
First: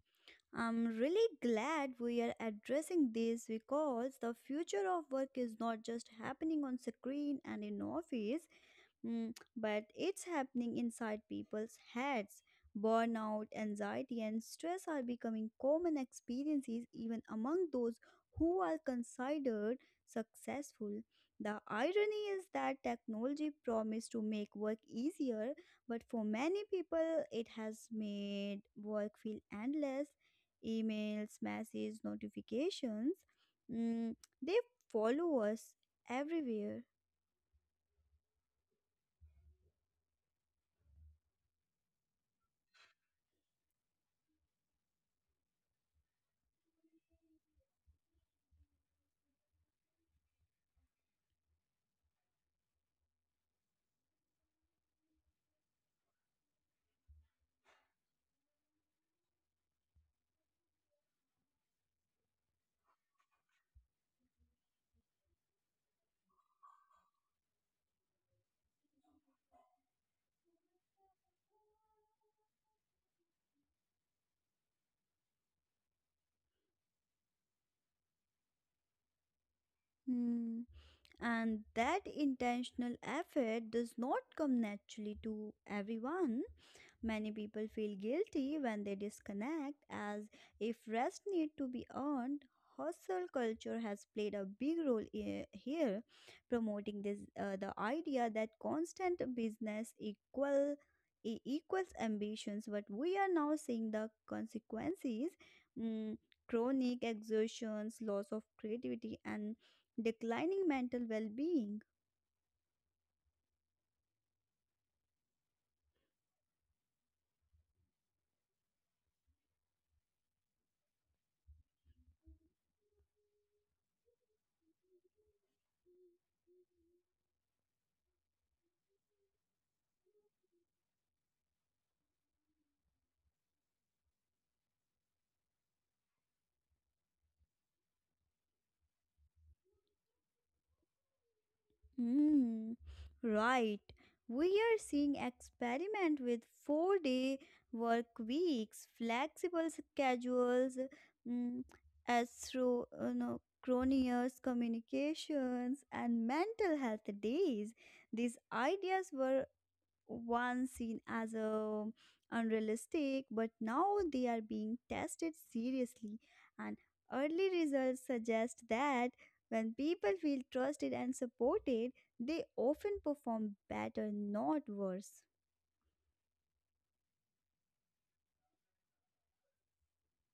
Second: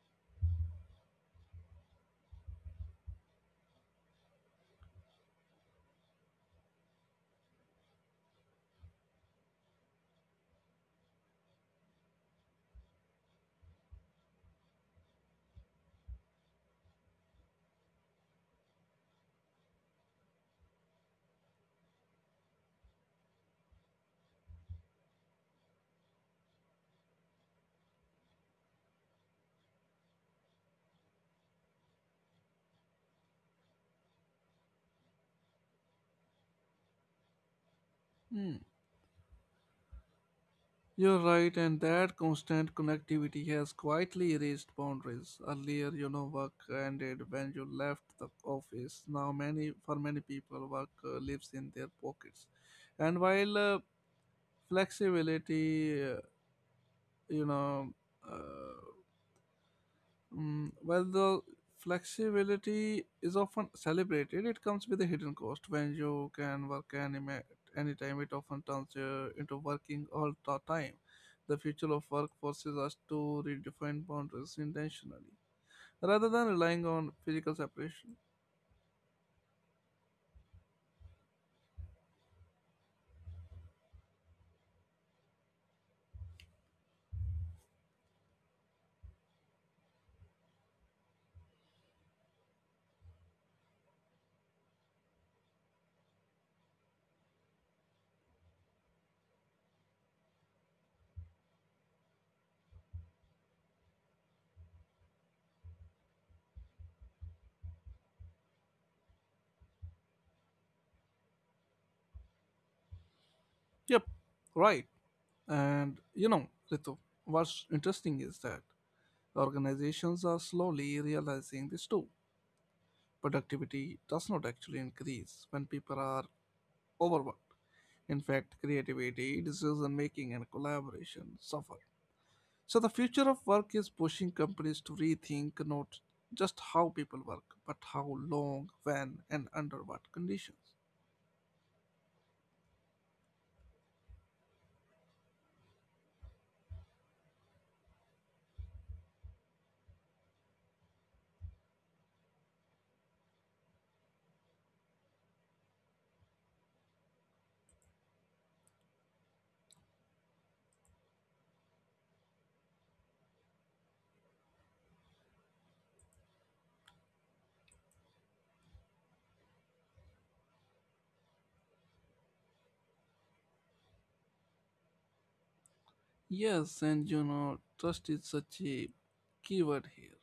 I'm really glad we are addressing this because the future of work is not just happening on screen and in office. Mm, but it's happening inside people's heads. Burnout, anxiety, and stress are becoming common experiences even among those who are considered successful. The irony is that technology promised to make work easier, but for many people, it has made work feel endless. Emails, messages, notifications, mm, they follow us everywhere.
Hmm. You're right, and that constant connectivity has quietly erased boundaries. Earlier, you know, work ended when you left the office. Now, many for many people, work uh, lives in their pockets. And while uh, flexibility, uh, you know, uh, Mm, while the flexibility is often celebrated, it comes with a hidden cost. When you can work any ma- anytime, it often turns uh, into working all the time. The future of work forces us to redefine boundaries intentionally rather than relying on physical separation.
Hmm. And that intentional effort does not come naturally to everyone. Many people feel guilty when they disconnect, as if rest need to be earned. Hustle culture has played a big role i- here, promoting this uh, the idea that constant business equal e- equals ambitions. But we are now seeing the consequences: mm, chronic exhaustions, loss of creativity, and declining mental well-being.
Yep, right. And you know, Ritu, what's interesting is that organizations are slowly realizing this too. Productivity does not actually increase when people are overworked. In fact, creativity, decision making, and collaboration suffer. So, the future of work is pushing companies to rethink not just how people work, but how long, when, and under what conditions.
Hmm, right. We are seeing experiment with four-day work weeks, flexible schedules, mm, astro, uh, no, cronier's communications, and mental health days. These ideas were once seen as a unrealistic, but now they are being tested seriously, and early results suggest that when people feel trusted and supported, they often perform better, not worse.
Yes, and you know, trust is such a keyword here.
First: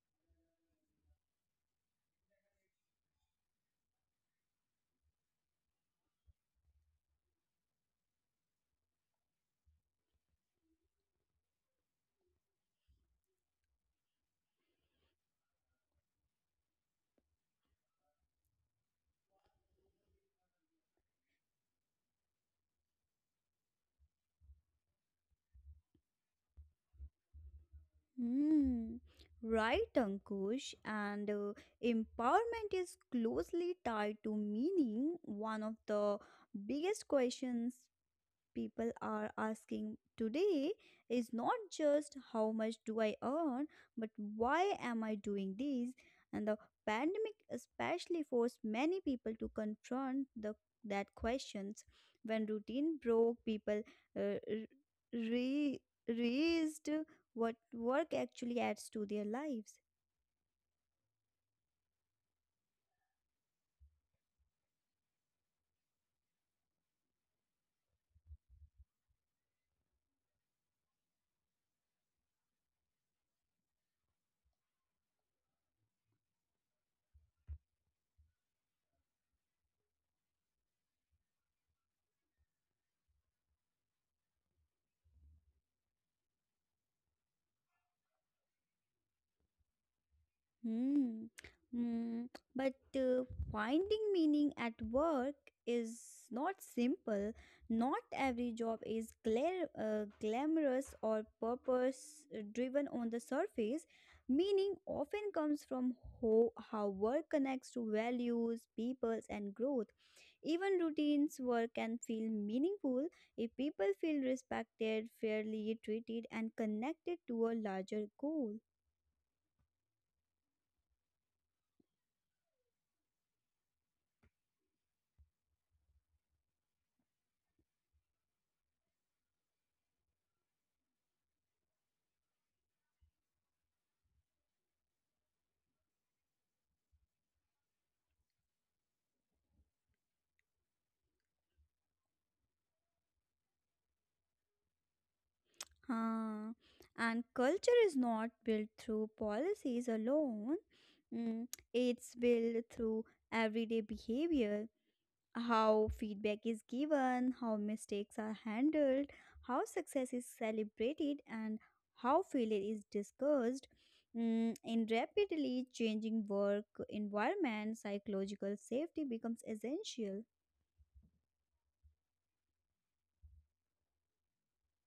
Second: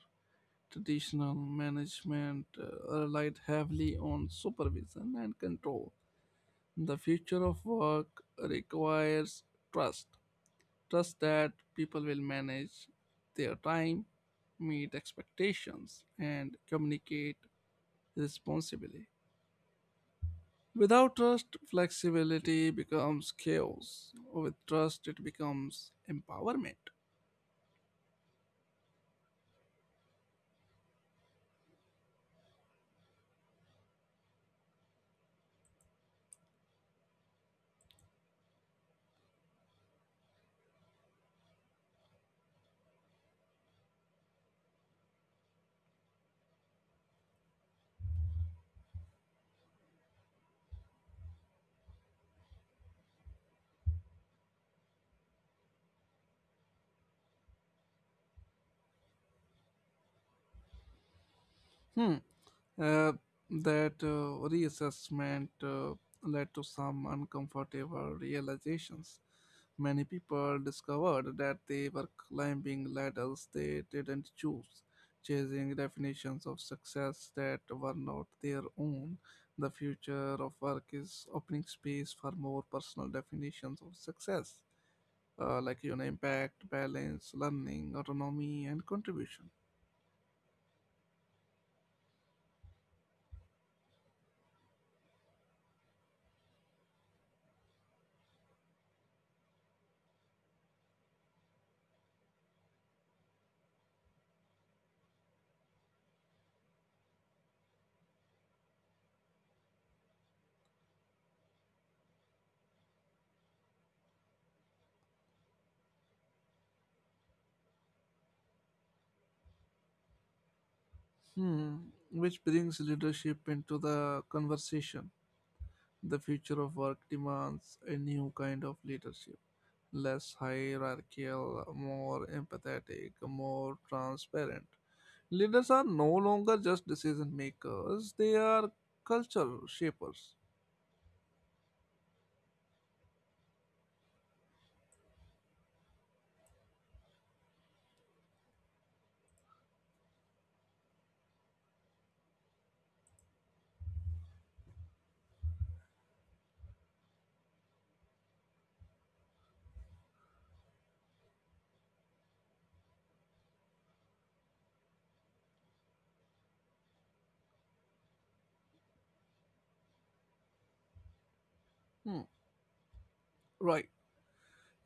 Traditional management uh, relied heavily on supervision and control. The future of work requires trust. Trust that people will manage their time, meet expectations, and communicate responsibly. Without trust, flexibility becomes chaos. With trust, it becomes empowerment.
Hmm, right, Ankush. And uh, Empowerment is closely tied to meaning. One of the biggest questions people are asking today is not just how much do I earn, but why am I doing this? And the pandemic especially forced many people to confront the that questions. When routine broke, people uh, re raised what work actually adds to their lives.
Hmm. Uh, that uh, reassessment uh, led to some uncomfortable realizations. Many people discovered that they were climbing ladders they didn't choose, chasing definitions of success that were not their own. The future of work is opening space for more personal definitions of success, uh, like, you know, impact, balance, learning, autonomy, and contribution.
Hmm. Hmm. But uh, finding meaning at work is not simple. Not every job is gla- uh, glamorous or purpose driven on the surface. Meaning often comes from ho- how work connects to values, peoples, and growth. Even routines work can feel meaningful if people feel respected, fairly treated, and connected to a larger goal.
Hmm. Which brings leadership into the conversation. The future of work demands a new kind of leadership, less hierarchical, more empathetic, more transparent. Leaders are no longer just decision makers, they are culture shapers.
Huh. And culture is not built through policies alone. Mm, it's built through everyday behavior: how feedback is given, how mistakes are handled, how success is celebrated, and how failure is discussed. Mm, in rapidly changing work environment, psychological safety becomes essential.
Hmm. Right.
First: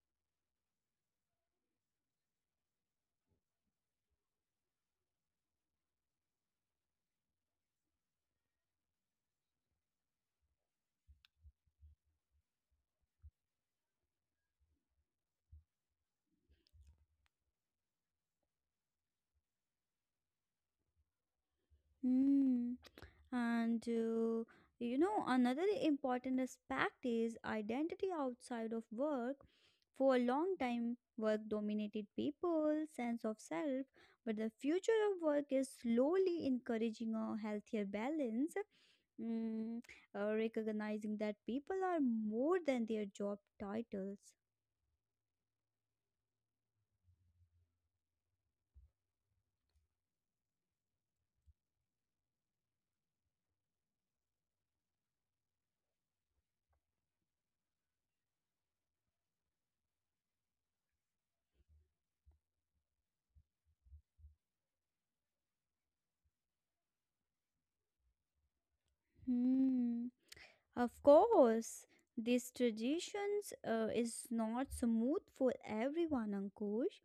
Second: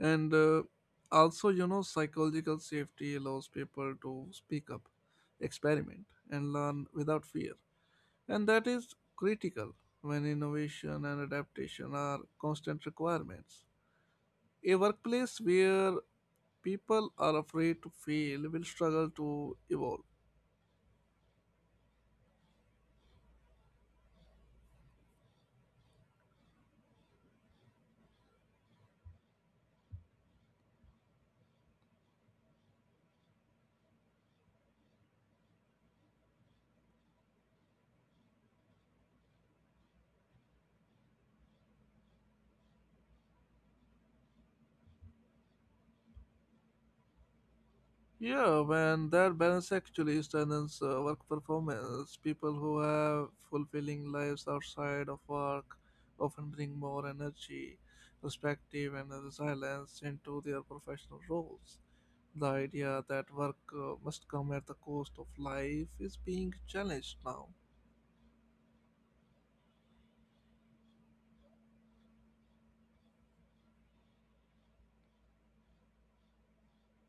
And uh, also, you know, psychological safety allows people to speak up, experiment, and learn without fear. And that is critical when innovation and adaptation are constant requirements. A workplace where people are afraid to fail will struggle to evolve.
Hmm. And uh, you know, another important aspect is identity outside of work. For a long time, work dominated people's sense of self, but the future of work is slowly encouraging a healthier balance, mm, uh, recognizing that people are more than their job titles.
Yeah, man, that balance actually strengthens uh, work performance. People who have fulfilling lives outside of work often bring more energy, perspective, and resilience into their professional roles. The idea that work uh, must come at the cost of life is being challenged now.
Hmm. Of course, these traditions uh, is not smooth for everyone, Ankush.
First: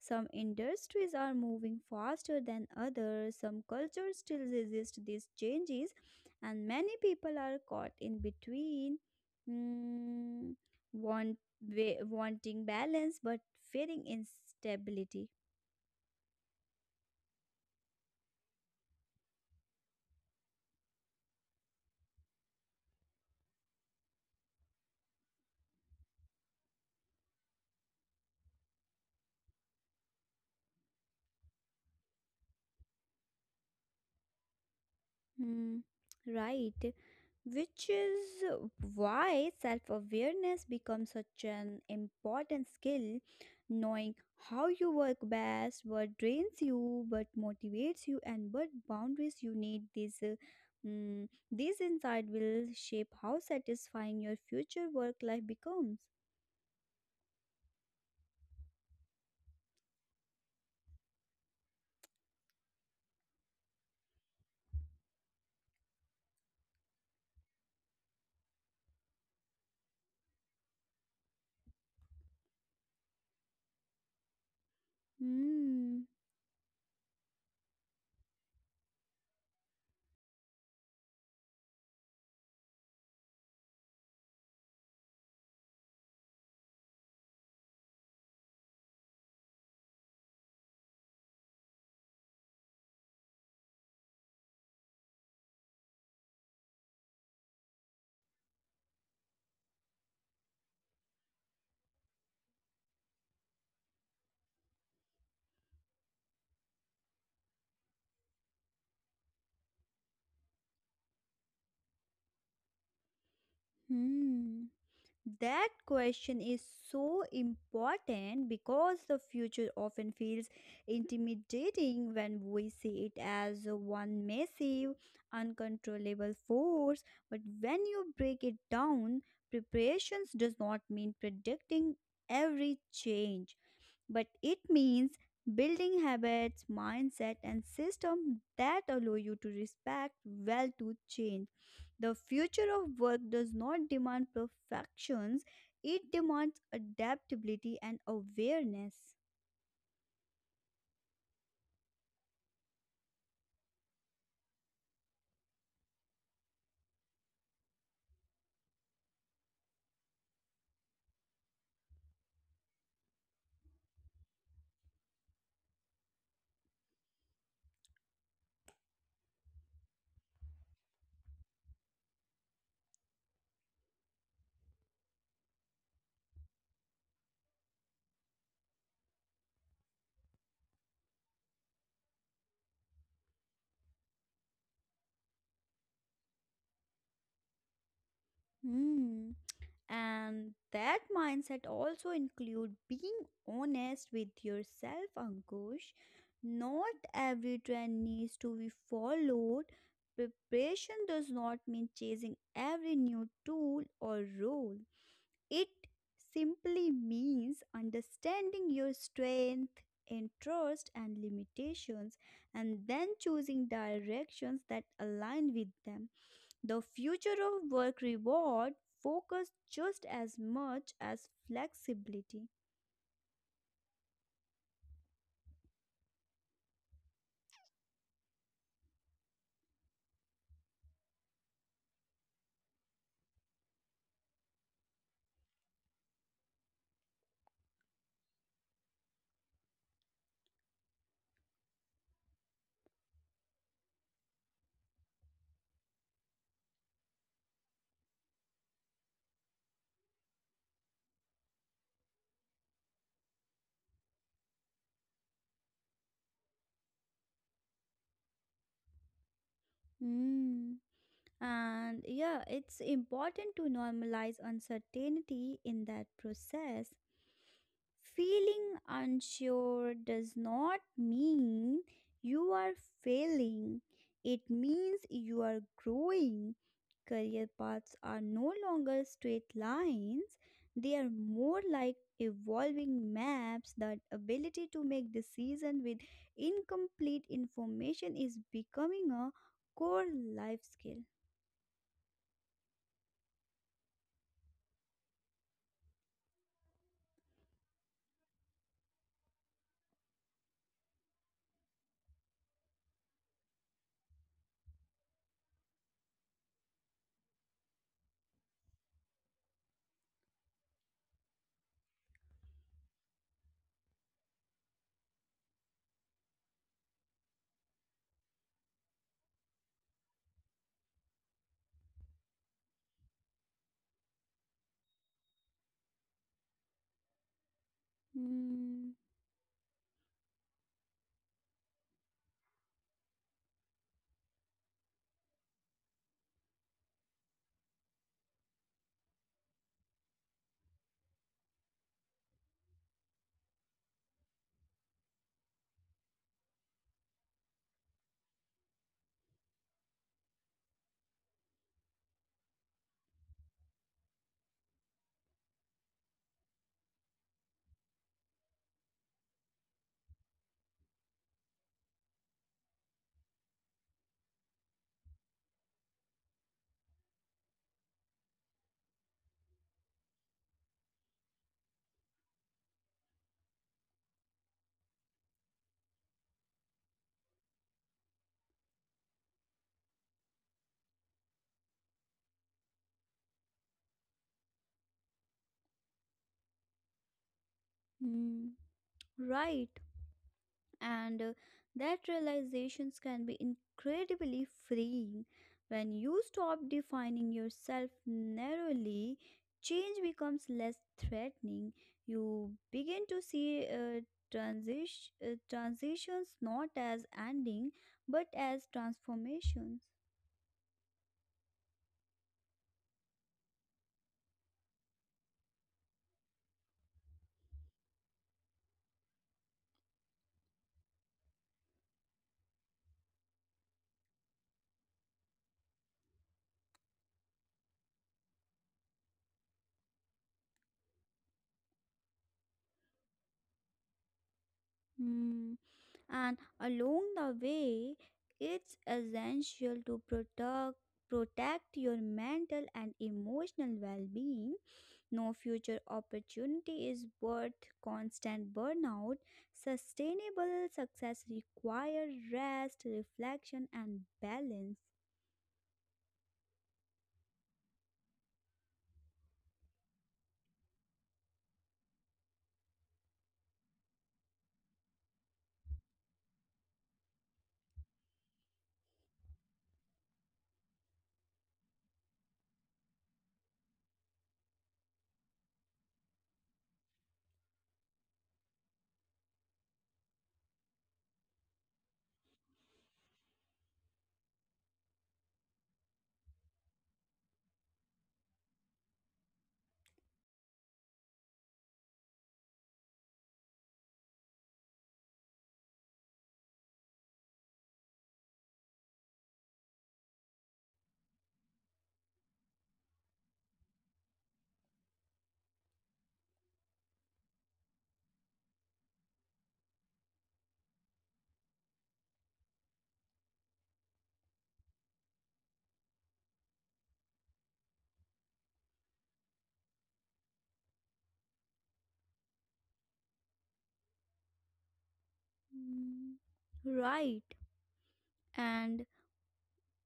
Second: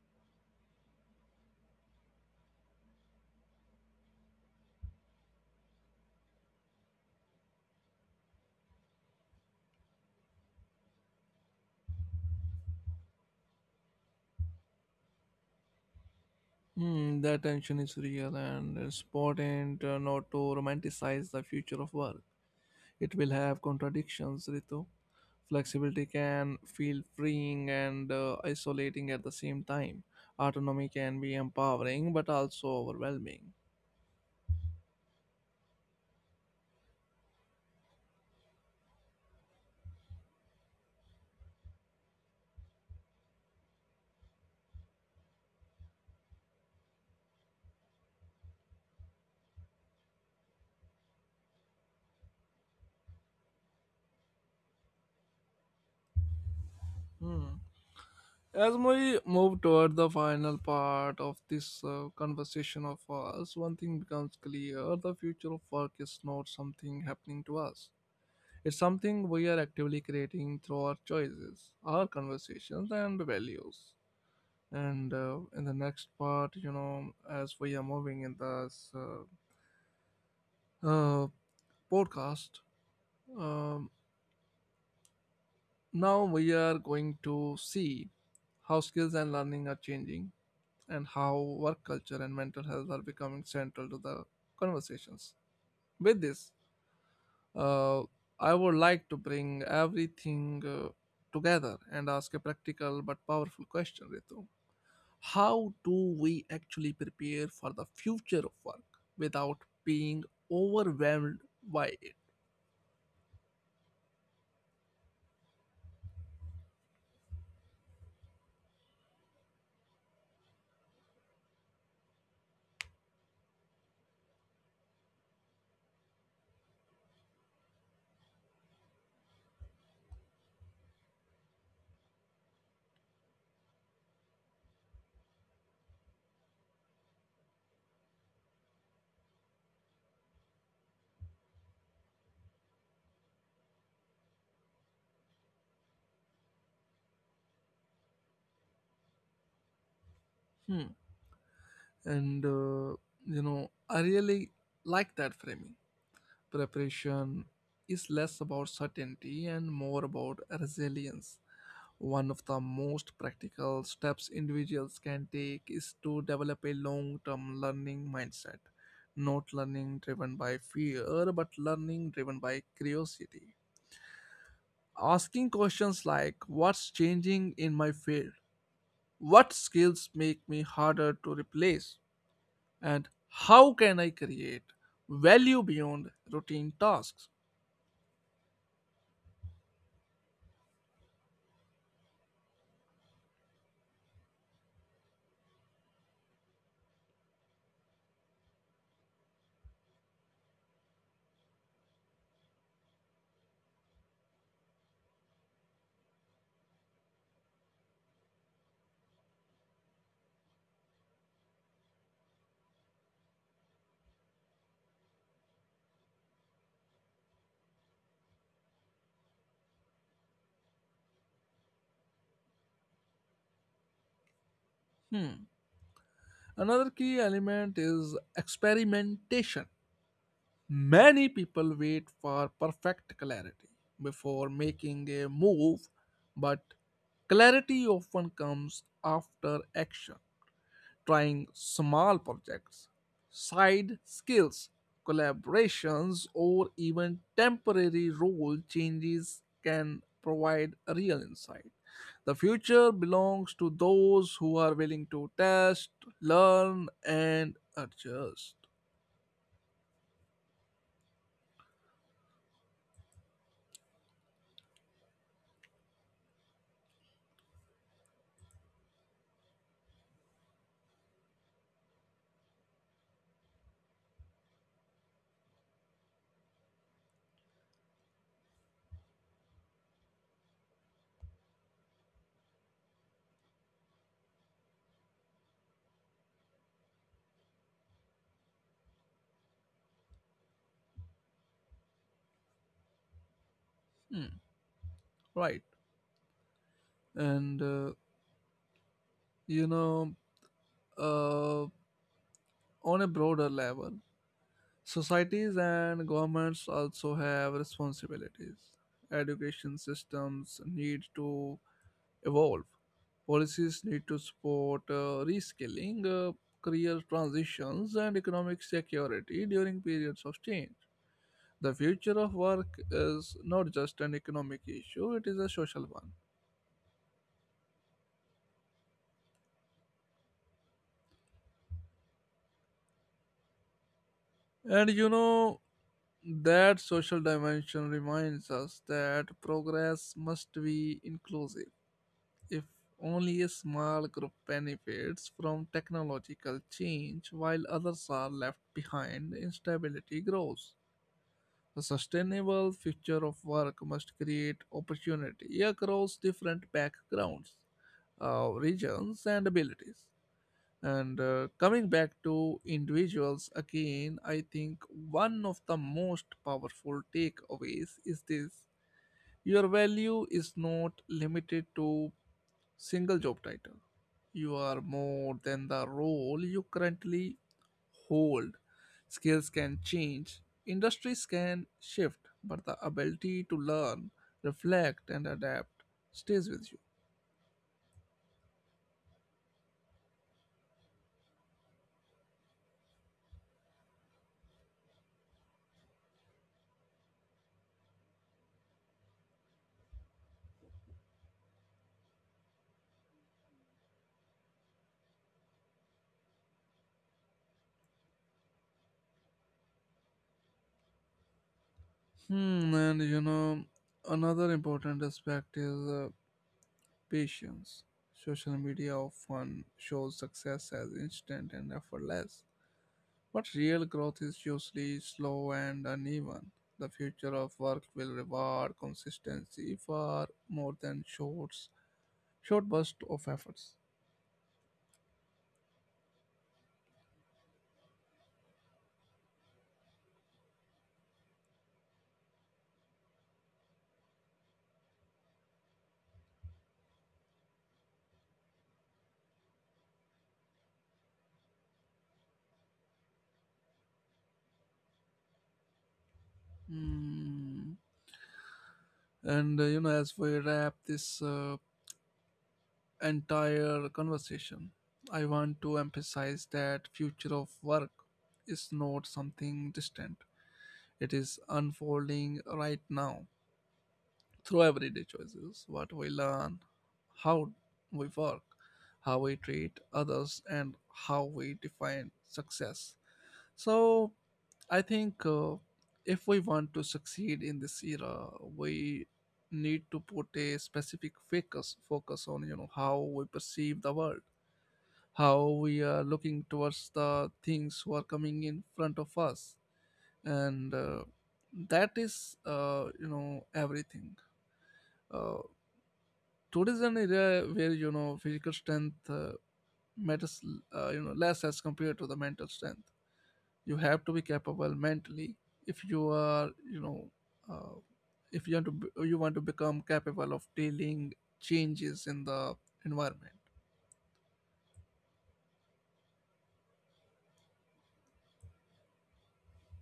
Some industries are moving faster than others. Some cultures still resist these changes, and many people are caught in between, mm, want wa- wanting balance but fearing instability.
Hmm, that tension is real, and it's important uh, not to romanticize the future of work. It will have contradictions, Ritu. Flexibility can feel freeing and uh, isolating at the same time. Autonomy can be empowering but also overwhelming.
Hmm, right. Which is why self awareness becomes such an important skill. Knowing how you work best, what drains you, what motivates you, and what boundaries you need. This, uh, mm, this insight will shape how satisfying your future work life becomes.
Hmm. As we move toward the final part of this uh, conversation of us, one thing becomes clear: the future of work is not something happening to us. It's something we are actively creating through our choices, our conversations, and values. And uh, in the
Hmm.
next part, you know, as we are moving in this uh, uh, podcast. Um, now we are going to see how skills and learning are changing and how work culture and mental health are becoming central to the conversations. With this, uh, I would like to bring everything uh, together and ask a practical but powerful question, Ritu. How do we actually prepare for the future of work without being overwhelmed by it?
Hmm. That question is so important because the future often feels intimidating when we see it as one massive, uncontrollable force. But when you break it down, preparations does not mean predicting every change, but it means building habits, mindset, and system that allow you to respect well to change. The future of work does not demand perfections; it demands adaptability and awareness.
Hmm. And uh, you know I really like that framing. Preparation is less about certainty and more about resilience. One of the most practical steps individuals can take is to develop a long-term learning mindset, not learning driven by fear but learning driven by curiosity, asking questions like, what's changing in my field, what skills make me harder to replace, and how can I create value beyond routine tasks?
Hmm. And that mindset also include being honest with yourself, Ankush. Not every trend needs to be followed. Preparation does not mean chasing every new tool or role. It simply means understanding your strength, interest and limitations, and then choosing directions that align with them. The future of work reward focus just as much as flexibility.
Hmm. Another key element is experimentation. Many people wait for perfect clarity before making a move, but clarity often comes after action. Trying small projects, side skills, collaborations, or even temporary role changes can provide a real insight. The future belongs to those who are willing to test, learn, and adjust.
Hmm. And yeah, it's important to normalize uncertainty in that process. Feeling unsure does not mean you are failing, it means you are growing. Career paths are no longer straight lines, they are more like evolving maps. That ability to make decisions with incomplete information is becoming a core life skill.
Hmm, right. And, uh, you know, uh, on a broader level, societies and governments also have responsibilities. Education systems need to evolve. Policies need to support uh, reskilling, uh, career transitions, and economic security during periods of change. The future of work is not just an economic issue, it is a social one.
Mm,
And you know, that social dimension reminds us that progress must be inclusive. If only a small group benefits from technological change while others are left behind, instability grows. A sustainable future of work must create opportunity across different backgrounds, uh, regions, and abilities. And uh, coming back to individuals again, I think one of the most powerful takeaways is this: your value is not limited to single job title. You are more than the role you currently hold. Skills can change, industries can shift, but the ability to learn, reflect, and adapt stays with you.
mm, right. And uh, that realizations can be incredibly freeing. When you stop defining yourself narrowly, change becomes less threatening. You begin to see uh, transition, uh, transitions not as ending but as transformations.
Hmm, and you know, another important aspect is uh, patience. Social media often shows success as instant and effortless, but real growth is usually slow and uneven. The future of work will reward consistency far more than shorts, short bursts of efforts.
Hmm. And along the way, it's essential to protect protect your mental and emotional well-being. No future opportunity is worth constant burnout. Sustainable success requires rest, reflection, and balance.
Hmm. And uh, you know, as we wrap this uh, entire conversation, I want to emphasize that future of work is not something distant. It is unfolding right now through everyday choices: what we learn, how we work, how we treat others, and how we define success. So, I think uh, if we want to succeed in this era, we need to put a specific focus focus on, you know, how we perceive the world, how we are looking towards the things who are coming in front of us. And uh, that is, uh, you know everything. Uh, Tourism an area where, you know, physical strength uh, matters, uh, you know less as compared to the mental strength. You have to be capable mentally if you are, you know uh, if you want to be- you want to become capable of dealing changes in the environment.
Mm, right. and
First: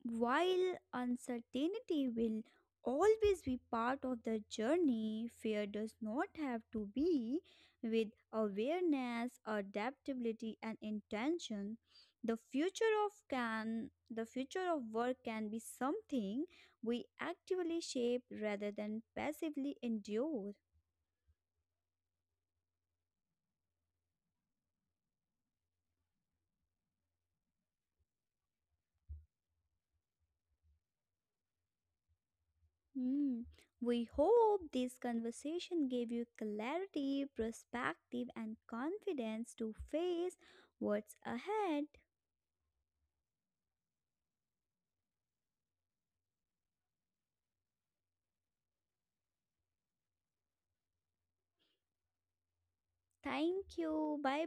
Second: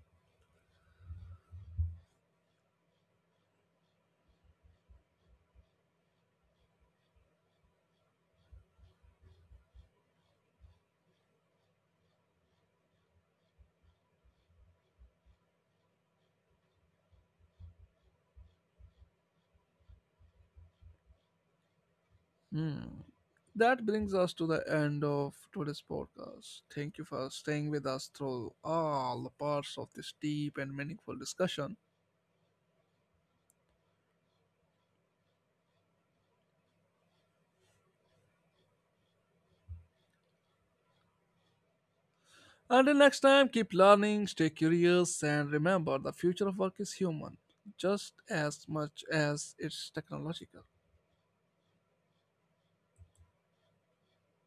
while uncertainty will always be part of the journey, fear does not have to be. With awareness, adaptability, and intention, the future of can the future of work can be something we actively shape rather than passively endure.
Hmm. That brings us to the end of today's podcast. Thank you for staying with us through all the parts of this deep and meaningful discussion.
Hmm. We hope this conversation gave you clarity, perspective, and confidence to face what's ahead.
Until next time, keep learning, stay curious, and remember the future of work is human just as much as it's technological.
Thank you. Bye